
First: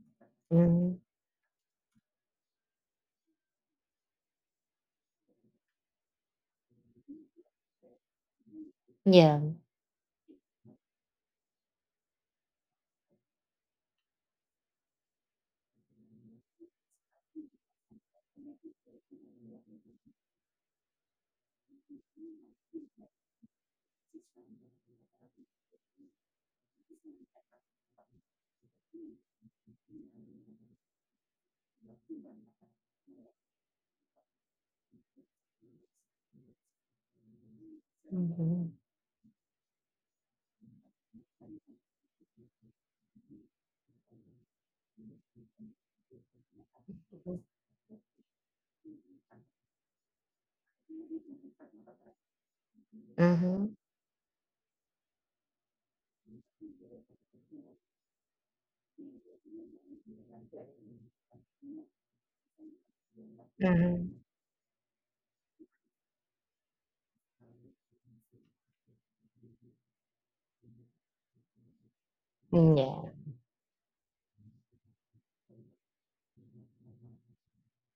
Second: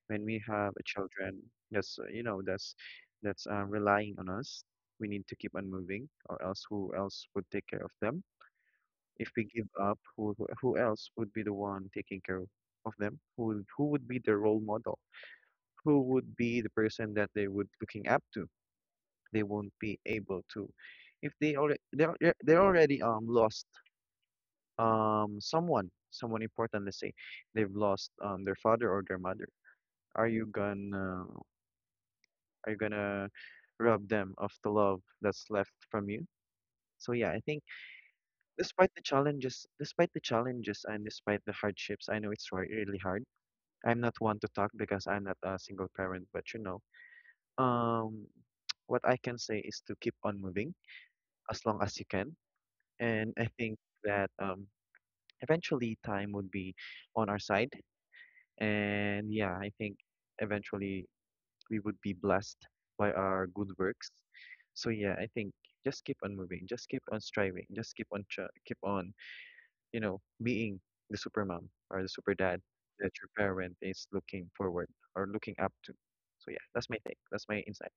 when we have a Mm, children that's, you know, that's, relying on us. We need to keep on moving, or else who else would take care of them? If yeah. we give up, who else would be the one taking care of them? Who would be the role model? Who would be the person that they would looking up to? They won't be able to, if they already they're already, lost, someone important. Let's say they've lost, their father or their mother. Are you gonna, are you gonna rob them of the love that's left from you? So yeah, I think, Mm-hmm. Despite the challenges and despite the hardships, I know it's really hard. I'm not one to talk, because I'm not a single parent. But you know, um what I can say is to keep on moving as long as you can. And I Mm-hmm. think that, eventually time would be on our side. And yeah, I think eventually we would be blessed by our good works. Mhm. So yeah, I think just keep on moving, just keep on striving, just keep on tr keep on, you know, being the super mom or the super dad that Yeah. your parent is looking forward or looking up to. So yeah, that's my take. That's my insight.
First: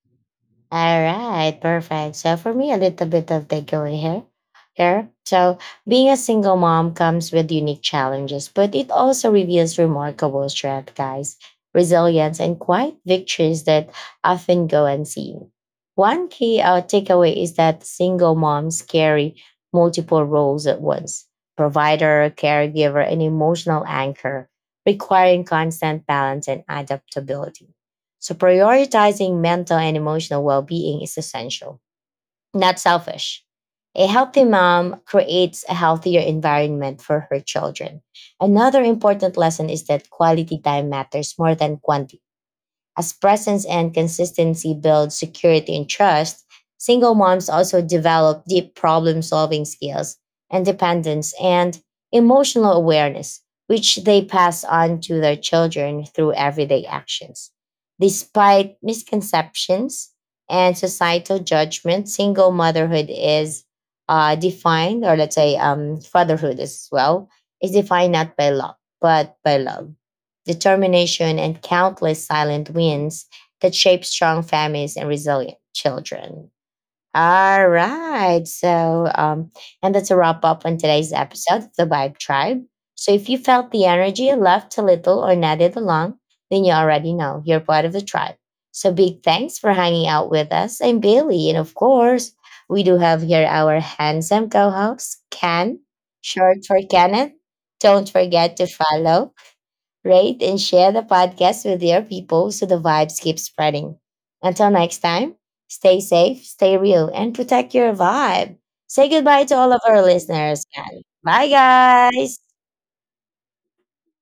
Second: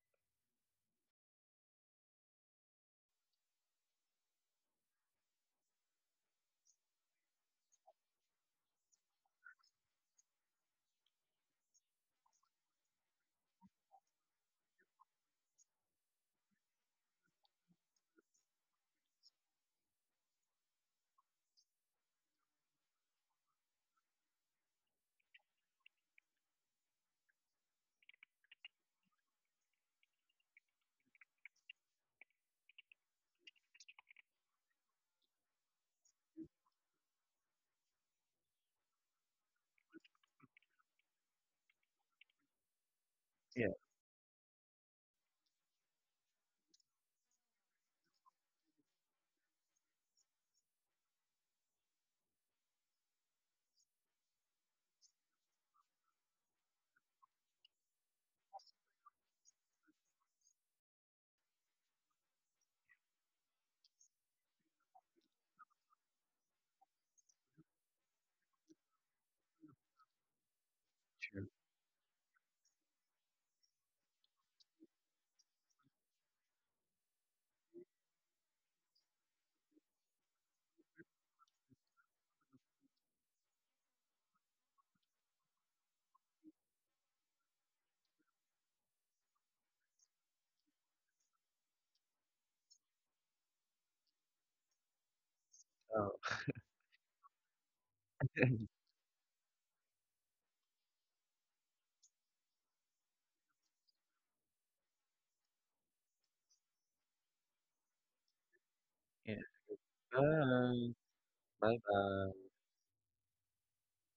All right. Perfect. So for me, a little bit of takeaway here. Here. So being a single mom comes with unique challenges, but it also reveals remarkable strength, guys, resilience, and quiet victories that often go unseen. One key takeaway is that single moms carry multiple roles at once: provider, caregiver, and emotional anchor, requiring constant balance and adaptability. So prioritizing mental and emotional well-being is essential, not selfish. A healthy mom creates a healthier environment for her children. Another important lesson is that quality time matters more than quantity, as presence Yeah, and consistency build security and trust. Single moms also develop deep problem solving skills, independence, and emotional awareness, which they pass on to their children through everyday actions. Despite misconceptions and societal judgment, single motherhood is, defined, or let's say, fatherhood as well, is defined not by luck, but by love, determination, true. and countless silent wins that shape strong families and resilient children. All right. So, and that's a wrap up on today's episode of the Vibe Tribe. So, if you felt the energy, laughed a little, or nodded along, then you already know you're part of the tribe. So, big thanks for hanging out with us. I'm Billy. And of course, we do have here our handsome co host, Ken, Oh, short for Kenneth. Don't forget to follow, rate, and share the podcast with your people so the vibes keep spreading. Until next time, stay safe, stay real, and protect your vibe. Say yeah. goodbye to all of our listeners, Bye. guys. Bye, Bye bye. guys.